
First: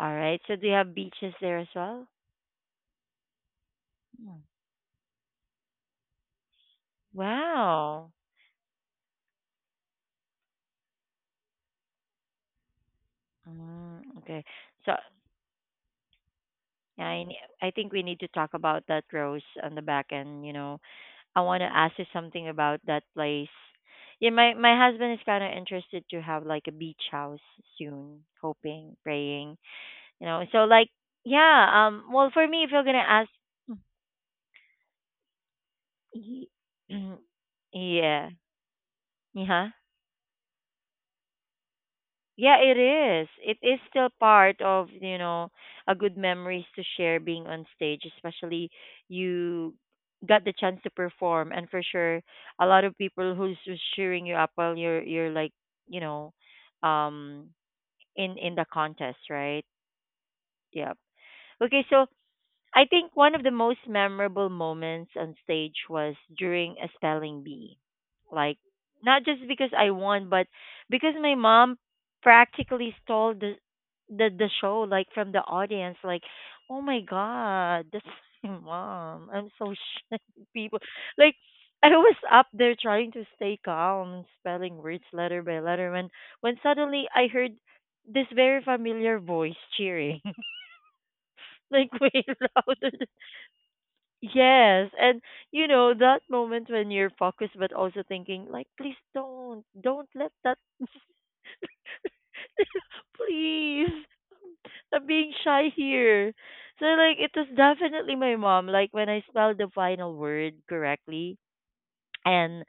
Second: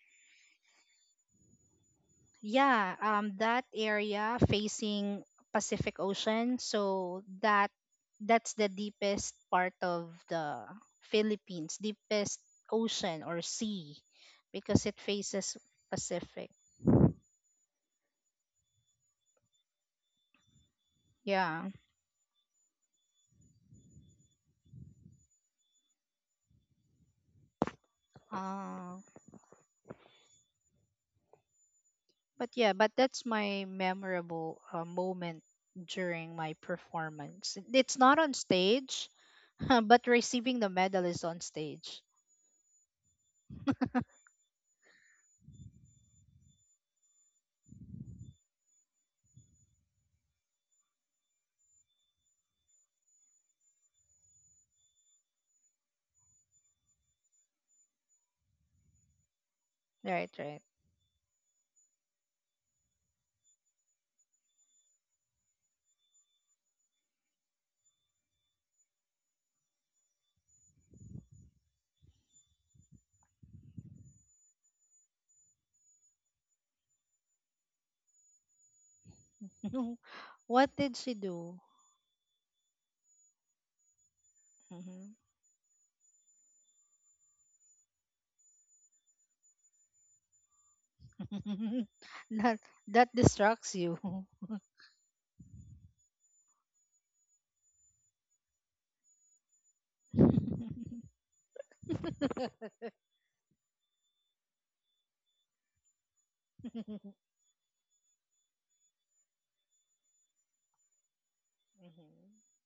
Speaker 1: All right. So do you have beaches there as well?
Speaker 2: Yeah, that area
Speaker 1: Mm.
Speaker 2: facing Pacific Ocean, so that
Speaker 1: Wow.
Speaker 2: that's the deepest part of the Philippines, deepest ocean or sea,
Speaker 1: Mm, okay.
Speaker 2: because
Speaker 1: So
Speaker 2: it faces Pacific.
Speaker 1: I ne- I think we need to talk about that, Rose, on the back end, you know. I want to
Speaker 2: Yeah.
Speaker 1: ask you something about that place. Yeah, my husband is kind of interested to have like a beach house soon, hoping,
Speaker 2: Uh,
Speaker 1: praying, you know. So like yeah, um, well for
Speaker 2: But
Speaker 1: me if
Speaker 2: yeah,
Speaker 1: you're
Speaker 2: but
Speaker 1: going to ask
Speaker 2: that's my memorable moment during
Speaker 1: Ye-
Speaker 2: my
Speaker 1: [clears throat]
Speaker 2: performance. It's not
Speaker 1: Yeah.
Speaker 2: on stage,
Speaker 1: Yeah.
Speaker 2: [laughs] but receiving the medal is on stage.
Speaker 1: Yeah, it is. It is still part of, you know, a good memories to share being on stage, especially you got the chance to perform, and for sure a lot of people who's cheering you up while you're like, you know, um in the contest, right?
Speaker 2: Right, right.
Speaker 1: Yeah. Okay, so I think one of the most memorable moments on stage was during a spelling bee. Like, not just because I won, but because my mom practically stole the the show, like from the audience. Like, oh my god, that's [laughs] my mom. I'm so
Speaker 2: [laughs]
Speaker 1: shy. [laughs]
Speaker 2: what
Speaker 1: People,
Speaker 2: did she
Speaker 1: like,
Speaker 2: do?
Speaker 1: I was up there trying to stay calm and spelling words
Speaker 2: Mhm.
Speaker 1: letter by letter when suddenly I heard this very familiar voice cheering [laughs]
Speaker 2: [laughs]
Speaker 1: like way
Speaker 2: that
Speaker 1: [laughs] louder.
Speaker 2: that distracts you.
Speaker 1: Yes, and you know that moment when you're focused but also thinking like please don't let that
Speaker 2: [laughs]
Speaker 1: [laughs] please, I'm being shy here. So like it was definitely my mom, like when I spelled the final word correctly
Speaker 2: Mhm,
Speaker 1: and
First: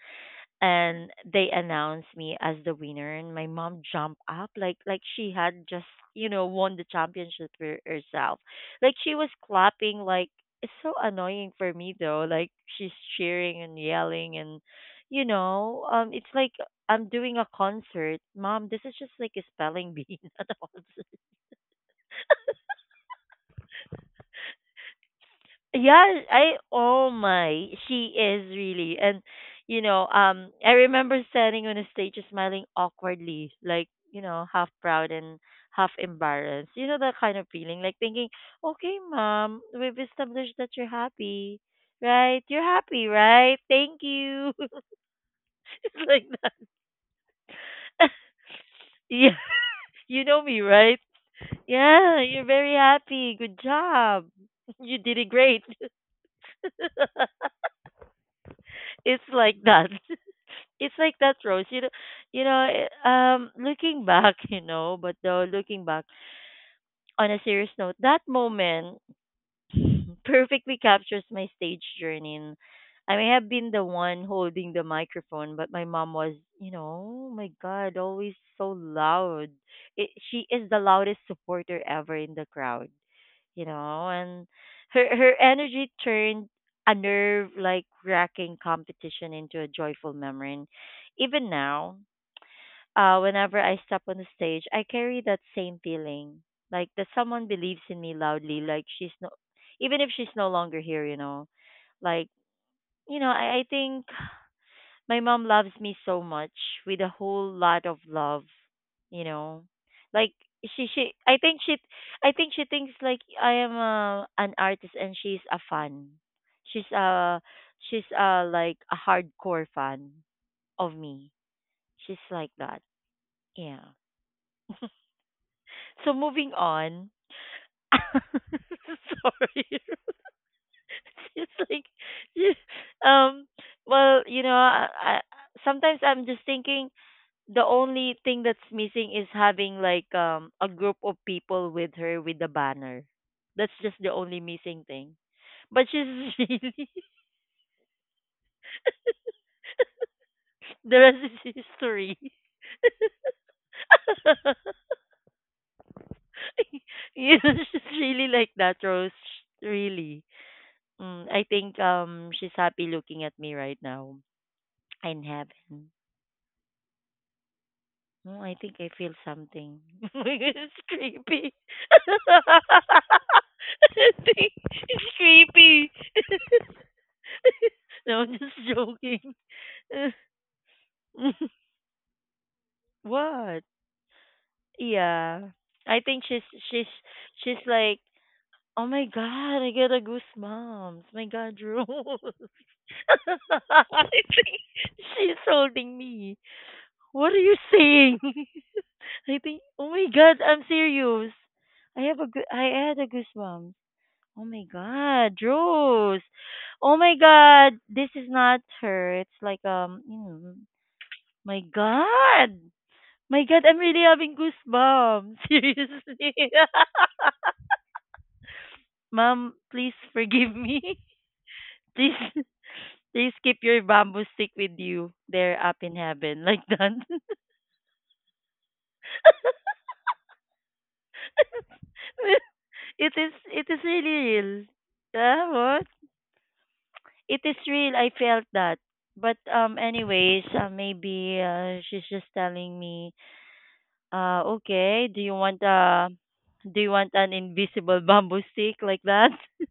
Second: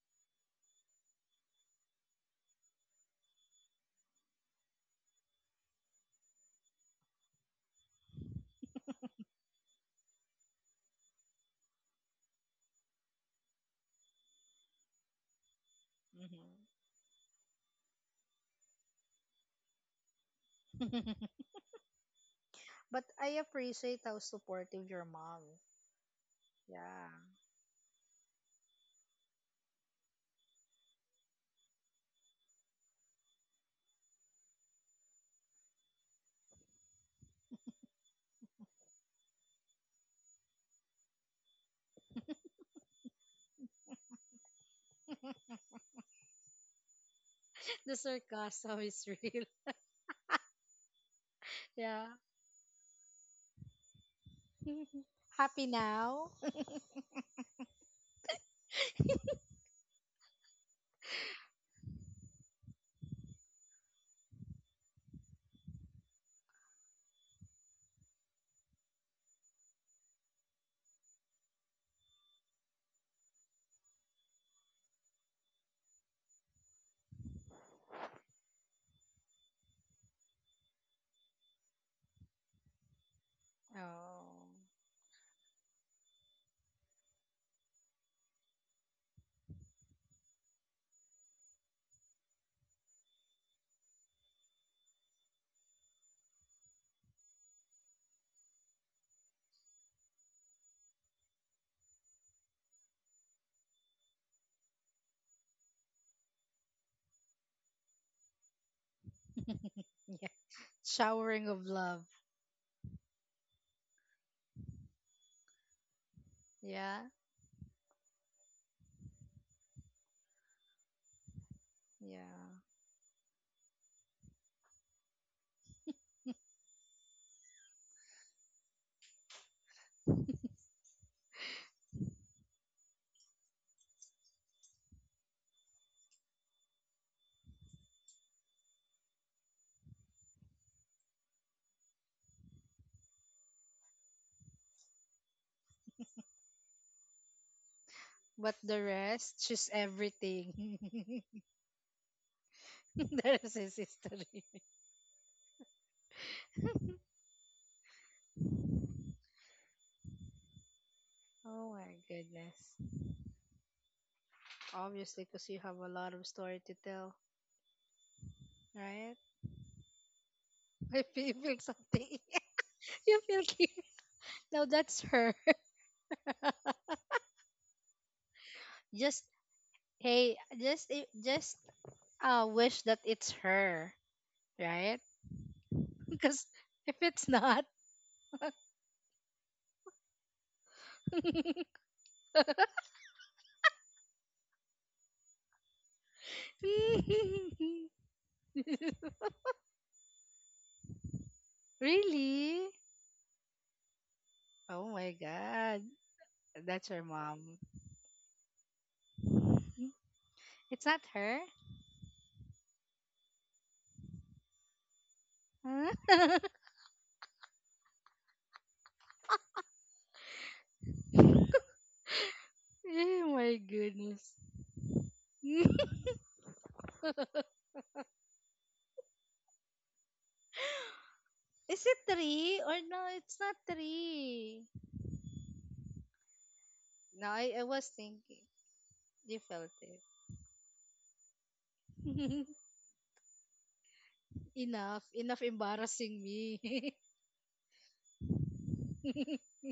Speaker 1: they announced me as the winner, and my mom jumped up like she had just, you know, won the championship for herself, like she was clapping, like it's so annoying for me though, like she's cheering and yelling, and, you know, um, it's like
Speaker 2: mhm.
Speaker 1: I'm doing a concert, mom. This is just like a spelling bee, [laughs] not a concert.
Speaker 2: [laughs] but I appreciate how supportive your mom.
Speaker 1: Yeah, I
Speaker 2: Yeah.
Speaker 1: oh my, she is really, and you know, I remember standing on a stage, smiling awkwardly, like you know, half proud and half embarrassed. You know that kind of feeling, like thinking, "Okay, mom, we've established that you're happy, right? You're happy, right? Thank you." [laughs]
Speaker 2: [laughs]
Speaker 1: It's like that.
Speaker 2: the sarcasm
Speaker 1: [laughs]
Speaker 2: is
Speaker 1: Yeah,
Speaker 2: real. [laughs]
Speaker 1: [laughs] you know me, right?
Speaker 2: Yeah.
Speaker 1: Yeah, you're very happy. Good job. [laughs] You
Speaker 2: [laughs]
Speaker 1: did it great.
Speaker 2: Happy now?
Speaker 1: [laughs] It's like that. It's like that, Rose, you know, um, looking back [laughs] you know, but though looking back on a serious note, that moment [laughs] perfectly captures my stage journey, and I may have been the one holding the microphone, but my mom was, you know, oh my god, always so loud. It, she is the loudest supporter ever in the crowd, you know,
Speaker 2: Oh,
Speaker 1: and her energy turned a nerve like wracking competition into a joyful memory, and even now, whenever I step on the stage, I carry that same feeling, like that someone believes in me loudly, like she's no, even if she's no longer here, you know, like I think my mom loves me so much with a whole lot of love, you know,
Speaker 2: [laughs] yeah.
Speaker 1: like she I
Speaker 2: Showering
Speaker 1: think
Speaker 2: of
Speaker 1: she
Speaker 2: love.
Speaker 1: I think she thinks like I am a, an artist, and she's a fan, she's
Speaker 2: Yeah,
Speaker 1: a she's a like a hardcore fan of me. She's
Speaker 2: yeah.
Speaker 1: like that, yeah. So moving on. [laughs] Sorry. [laughs] It's like you- um well, you know, I sometimes I'm just thinking the only thing that's missing is having like a group of people with her with the banner. That's just the only missing thing. But she's [laughs] really
Speaker 2: But the rest, she's everything.
Speaker 1: the rest
Speaker 2: [laughs]
Speaker 1: is history.
Speaker 2: There's his history. [laughs]
Speaker 1: [laughs] You know, she's really like that, Rose. Really. Mm, I
Speaker 2: Oh
Speaker 1: think
Speaker 2: my
Speaker 1: she's
Speaker 2: goodness.
Speaker 1: happy looking at me right now. I
Speaker 2: Obviously, because you have
Speaker 1: haven't.
Speaker 2: a lot of story to tell,
Speaker 1: Oh, I think I feel
Speaker 2: right?
Speaker 1: something. [laughs] It's
Speaker 2: [laughs] I feel
Speaker 1: creepy.
Speaker 2: feel something. [laughs]
Speaker 1: [laughs]
Speaker 2: you feel guilty.
Speaker 1: I think
Speaker 2: No, that's
Speaker 1: it's
Speaker 2: her.
Speaker 1: creepy.
Speaker 2: [laughs]
Speaker 1: [laughs] No, I'm just
Speaker 2: just
Speaker 1: joking.
Speaker 2: hey, just just
Speaker 1: [laughs]
Speaker 2: wish that it's
Speaker 1: What?
Speaker 2: her, right?
Speaker 1: Yeah. I
Speaker 2: [laughs]
Speaker 1: think she's
Speaker 2: Because
Speaker 1: she's
Speaker 2: if it's
Speaker 1: she's
Speaker 2: not,
Speaker 1: like, oh my god, I got a goosebumps. My god, Rose. [laughs]
Speaker 2: [laughs]
Speaker 1: I think she's holding me. What
Speaker 2: [laughs]
Speaker 1: are you saying? [laughs] I think, oh my god, I'm serious. I have a goo- I
Speaker 2: really?
Speaker 1: had a goosebumps. Oh my
Speaker 2: Oh my
Speaker 1: god,
Speaker 2: god.
Speaker 1: Rose.
Speaker 2: That's
Speaker 1: Oh
Speaker 2: her
Speaker 1: my
Speaker 2: mom.
Speaker 1: god, this is not her. It's like you know,
Speaker 2: [laughs] It's not her?
Speaker 1: my god, I'm really having goosebumps. [laughs]
Speaker 2: Huh? [laughs]
Speaker 1: Seriously, [laughs] mom, please forgive me. [laughs] Please,
Speaker 2: oh my
Speaker 1: keep your
Speaker 2: goodness.
Speaker 1: bamboo stick with you. They're up in
Speaker 2: [laughs]
Speaker 1: heaven, like that. [laughs]
Speaker 2: Is it three or no?
Speaker 1: It is,
Speaker 2: It's not
Speaker 1: it is really real.
Speaker 2: three.
Speaker 1: Yeah,
Speaker 2: No,
Speaker 1: it is
Speaker 2: I was
Speaker 1: real. I
Speaker 2: thinking.
Speaker 1: felt that. But
Speaker 2: You felt it.
Speaker 1: anyways, maybe she's just telling me,
Speaker 2: [laughs] enough.
Speaker 1: okay,
Speaker 2: Enough embarrassing
Speaker 1: do you
Speaker 2: me.
Speaker 1: want an invisible [laughs] bamboo stick like that?
Speaker 2: [laughs]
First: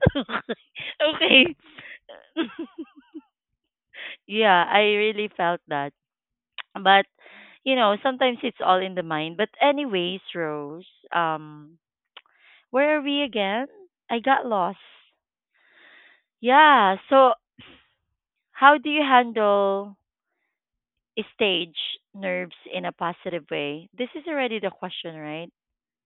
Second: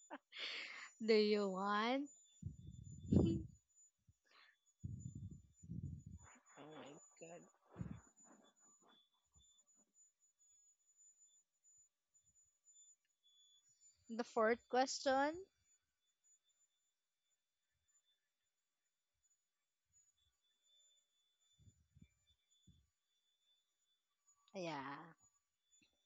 Speaker 1: [laughs]
Speaker 2: Do you
Speaker 1: Okay.
Speaker 2: want?
Speaker 1: [laughs]
Speaker 2: [laughs] oh
Speaker 1: Yeah, I really felt that.
Speaker 2: my
Speaker 1: But
Speaker 2: god.
Speaker 1: you know, sometimes it's all in the mind. But anyways, Rose, um, where are we again? I
Speaker 2: The
Speaker 1: got
Speaker 2: fourth
Speaker 1: lost.
Speaker 2: question?
Speaker 1: Yeah. So, how do you handle stage nerves in a positive way? This is already the
Speaker 2: Yeah.
Speaker 1: question, right?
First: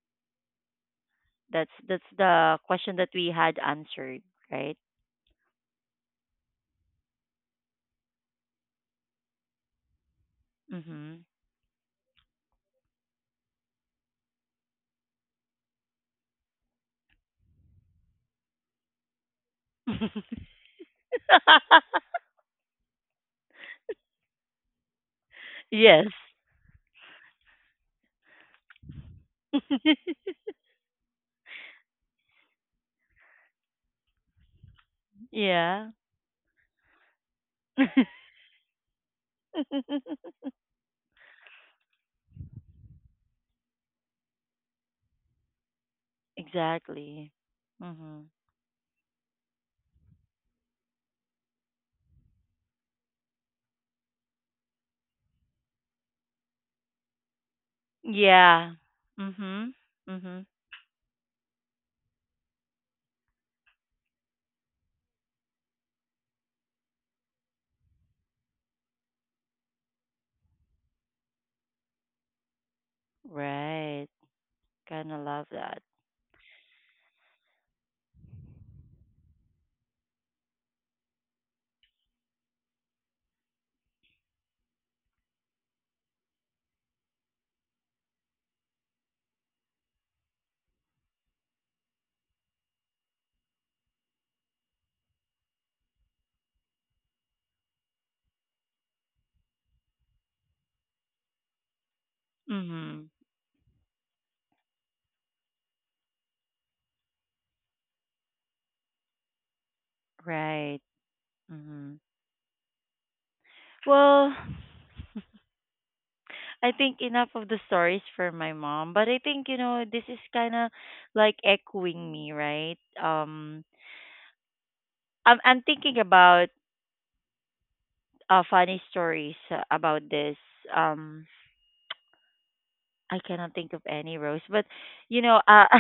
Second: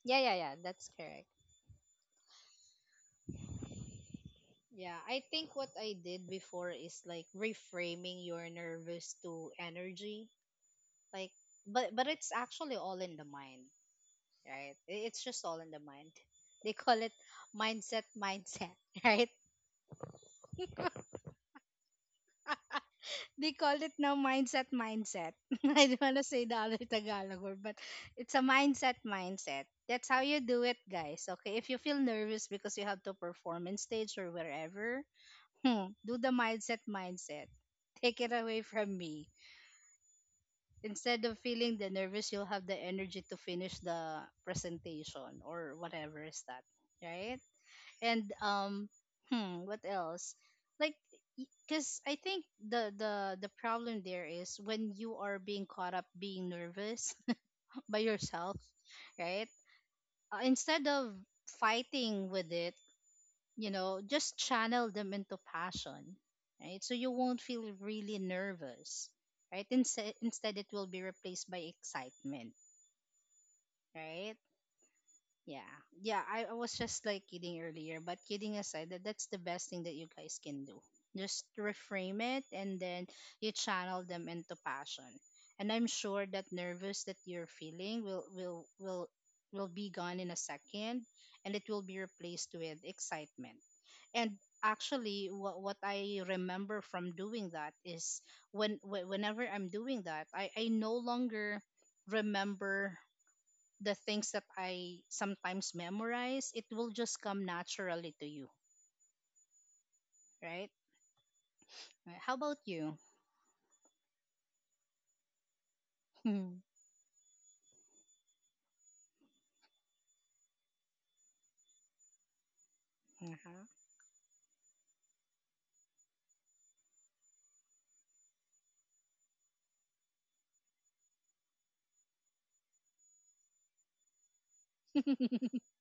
Speaker 2: Yeah, yeah, yeah. That's correct.
Speaker 1: That's the question that we had answered, right?
Speaker 2: Yeah, I think what I did before is like reframing your nervous to energy.
Speaker 1: Mm-hmm.
Speaker 2: Like, but it's actually all in the mind, right? It's just all in the mind. [laughs] They call it mindset mindset, [laughs] right?
Speaker 1: [laughs]
Speaker 2: They call it now mindset mindset. [laughs] I don't
Speaker 1: Yes.
Speaker 2: want to say the other Tagalog word, but it's a mindset mindset.
Speaker 1: [laughs]
Speaker 2: That's how you do it, guys. Okay, if you feel nervous because you have to perform in stage or wherever,
Speaker 1: Yeah.
Speaker 2: hmm, do the mindset mindset. Take it away from me.
Speaker 1: [laughs]
Speaker 2: Instead of feeling the nervous, you'll have the energy to finish the presentation or whatever is that,
Speaker 1: Exactly.
Speaker 2: right? And
Speaker 1: Mm-hmm.
Speaker 2: hmm, what else, like, because I think the the problem there is when you are being caught up being nervous [laughs] by yourself,
Speaker 1: Yeah.
Speaker 2: right?
Speaker 1: Mm-hmm. Mm-hmm.
Speaker 2: Instead of fighting with it, you know, just channel them into passion, right? So you won't feel really nervous, right? Instead, instead it will be replaced by excitement,
Speaker 1: Right.
Speaker 2: right?
Speaker 1: Kind of love
Speaker 2: Yeah.
Speaker 1: that.
Speaker 2: Yeah, I was just like kidding earlier, but kidding aside, that's the best thing that you guys can do. Just reframe it and then you channel them into passion. And I'm sure that nervous that you're feeling will will will be gone in a second and it will be replaced with excitement. And actually what I remember from doing that is when whenever I'm doing that, I no longer remember
Speaker 1: Mm-hmm.
Speaker 2: the things that I sometimes memorize, it will just come naturally to you, right?
Speaker 1: Right. Mm-hmm.
Speaker 2: How about you? [laughs]
Speaker 1: Well, I think enough of the stories for my mom, but I think you know this is kind of like echoing me, right?
Speaker 2: Uh-huh.
Speaker 1: I'm thinking about funny stories about this. Um, I cannot think of any Rose, but you know, [laughs]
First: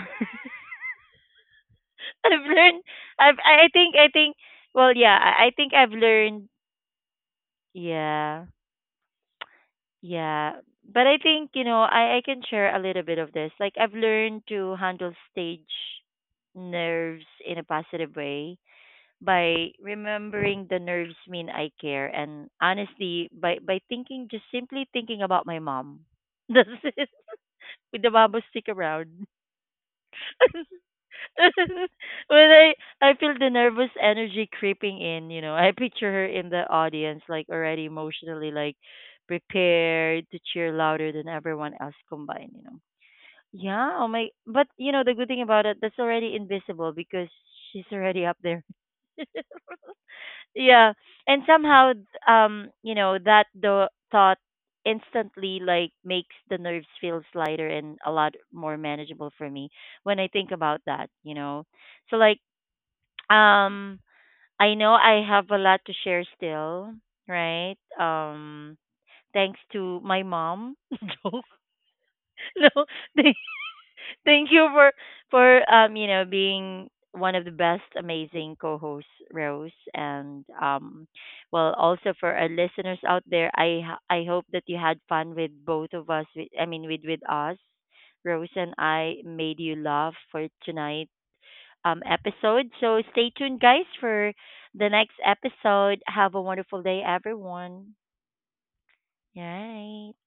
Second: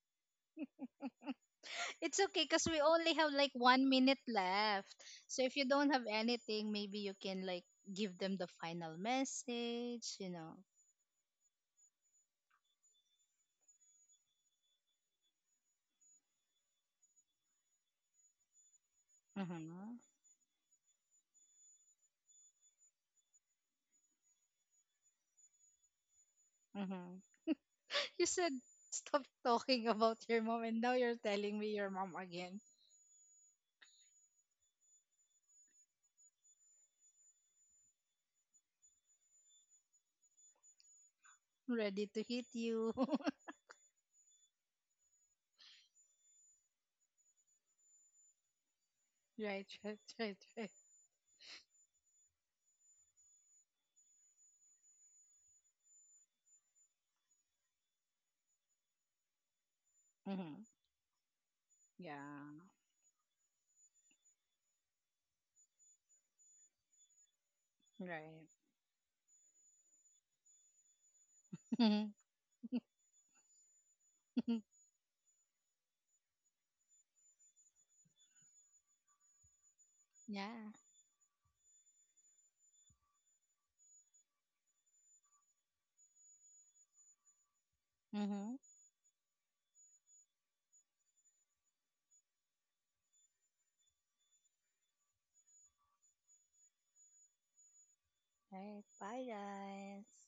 Speaker 2: It's
Speaker 1: I've
Speaker 2: okay because we
Speaker 1: learned.
Speaker 2: only have like
Speaker 1: I
Speaker 2: one
Speaker 1: think
Speaker 2: minute
Speaker 1: well,
Speaker 2: left.
Speaker 1: yeah,
Speaker 2: So
Speaker 1: I
Speaker 2: if you
Speaker 1: think
Speaker 2: don't
Speaker 1: I've
Speaker 2: have
Speaker 1: learned.
Speaker 2: anything, maybe you can like give them the
Speaker 1: Yeah,
Speaker 2: final message, you
Speaker 1: yeah,
Speaker 2: know.
Speaker 1: but I think you know I can share a little bit of this. Like I've learned to handle stage nerves in a positive way by
Speaker 2: Hmm,
Speaker 1: remembering the nerves mean I care, and honestly by thinking, just simply thinking about my mom. [laughs] That's it.
Speaker 2: hmm.
Speaker 1: With the
Speaker 2: You
Speaker 1: babo
Speaker 2: said
Speaker 1: stick
Speaker 2: stop
Speaker 1: around.
Speaker 2: talking about your mom, and
Speaker 1: [laughs]
Speaker 2: now you're telling me
Speaker 1: When
Speaker 2: your mom again.
Speaker 1: I feel the nervous energy creeping in, you know, I picture her in the audience like already emotionally like prepared to cheer louder than everyone else
Speaker 2: Ready to hit
Speaker 1: combined, you know.
Speaker 2: you. [laughs]
Speaker 1: Yeah, oh my, but you know the good thing about it that's already invisible because she's already up there. [laughs]
Speaker 2: right, right, right, right.
Speaker 1: Yeah, and somehow you know that the thought instantly like makes the nerves feel lighter and a lot more manageable for me when I think
Speaker 2: Hmm.
Speaker 1: about that, you know.
Speaker 2: Yeah,
Speaker 1: So like um I know I have a lot to share still, right,
Speaker 2: right.
Speaker 1: thanks to my mom. [laughs] Joke. [laughs] No. [laughs] Thank
Speaker 2: [laughs]
Speaker 1: you for you know being one of the best amazing co-hosts, Rose, and
Speaker 2: Yeah.
Speaker 1: well also for our listeners out there, I hope that you had fun with both of us with I mean with us.
Speaker 2: Mm-hmm.
Speaker 1: Rose
Speaker 2: All
Speaker 1: and I made you laugh for tonight episode, so stay tuned guys for the next episode. Have a wonderful day, everyone,
Speaker 2: right. Bye,
Speaker 1: right.
Speaker 2: guys.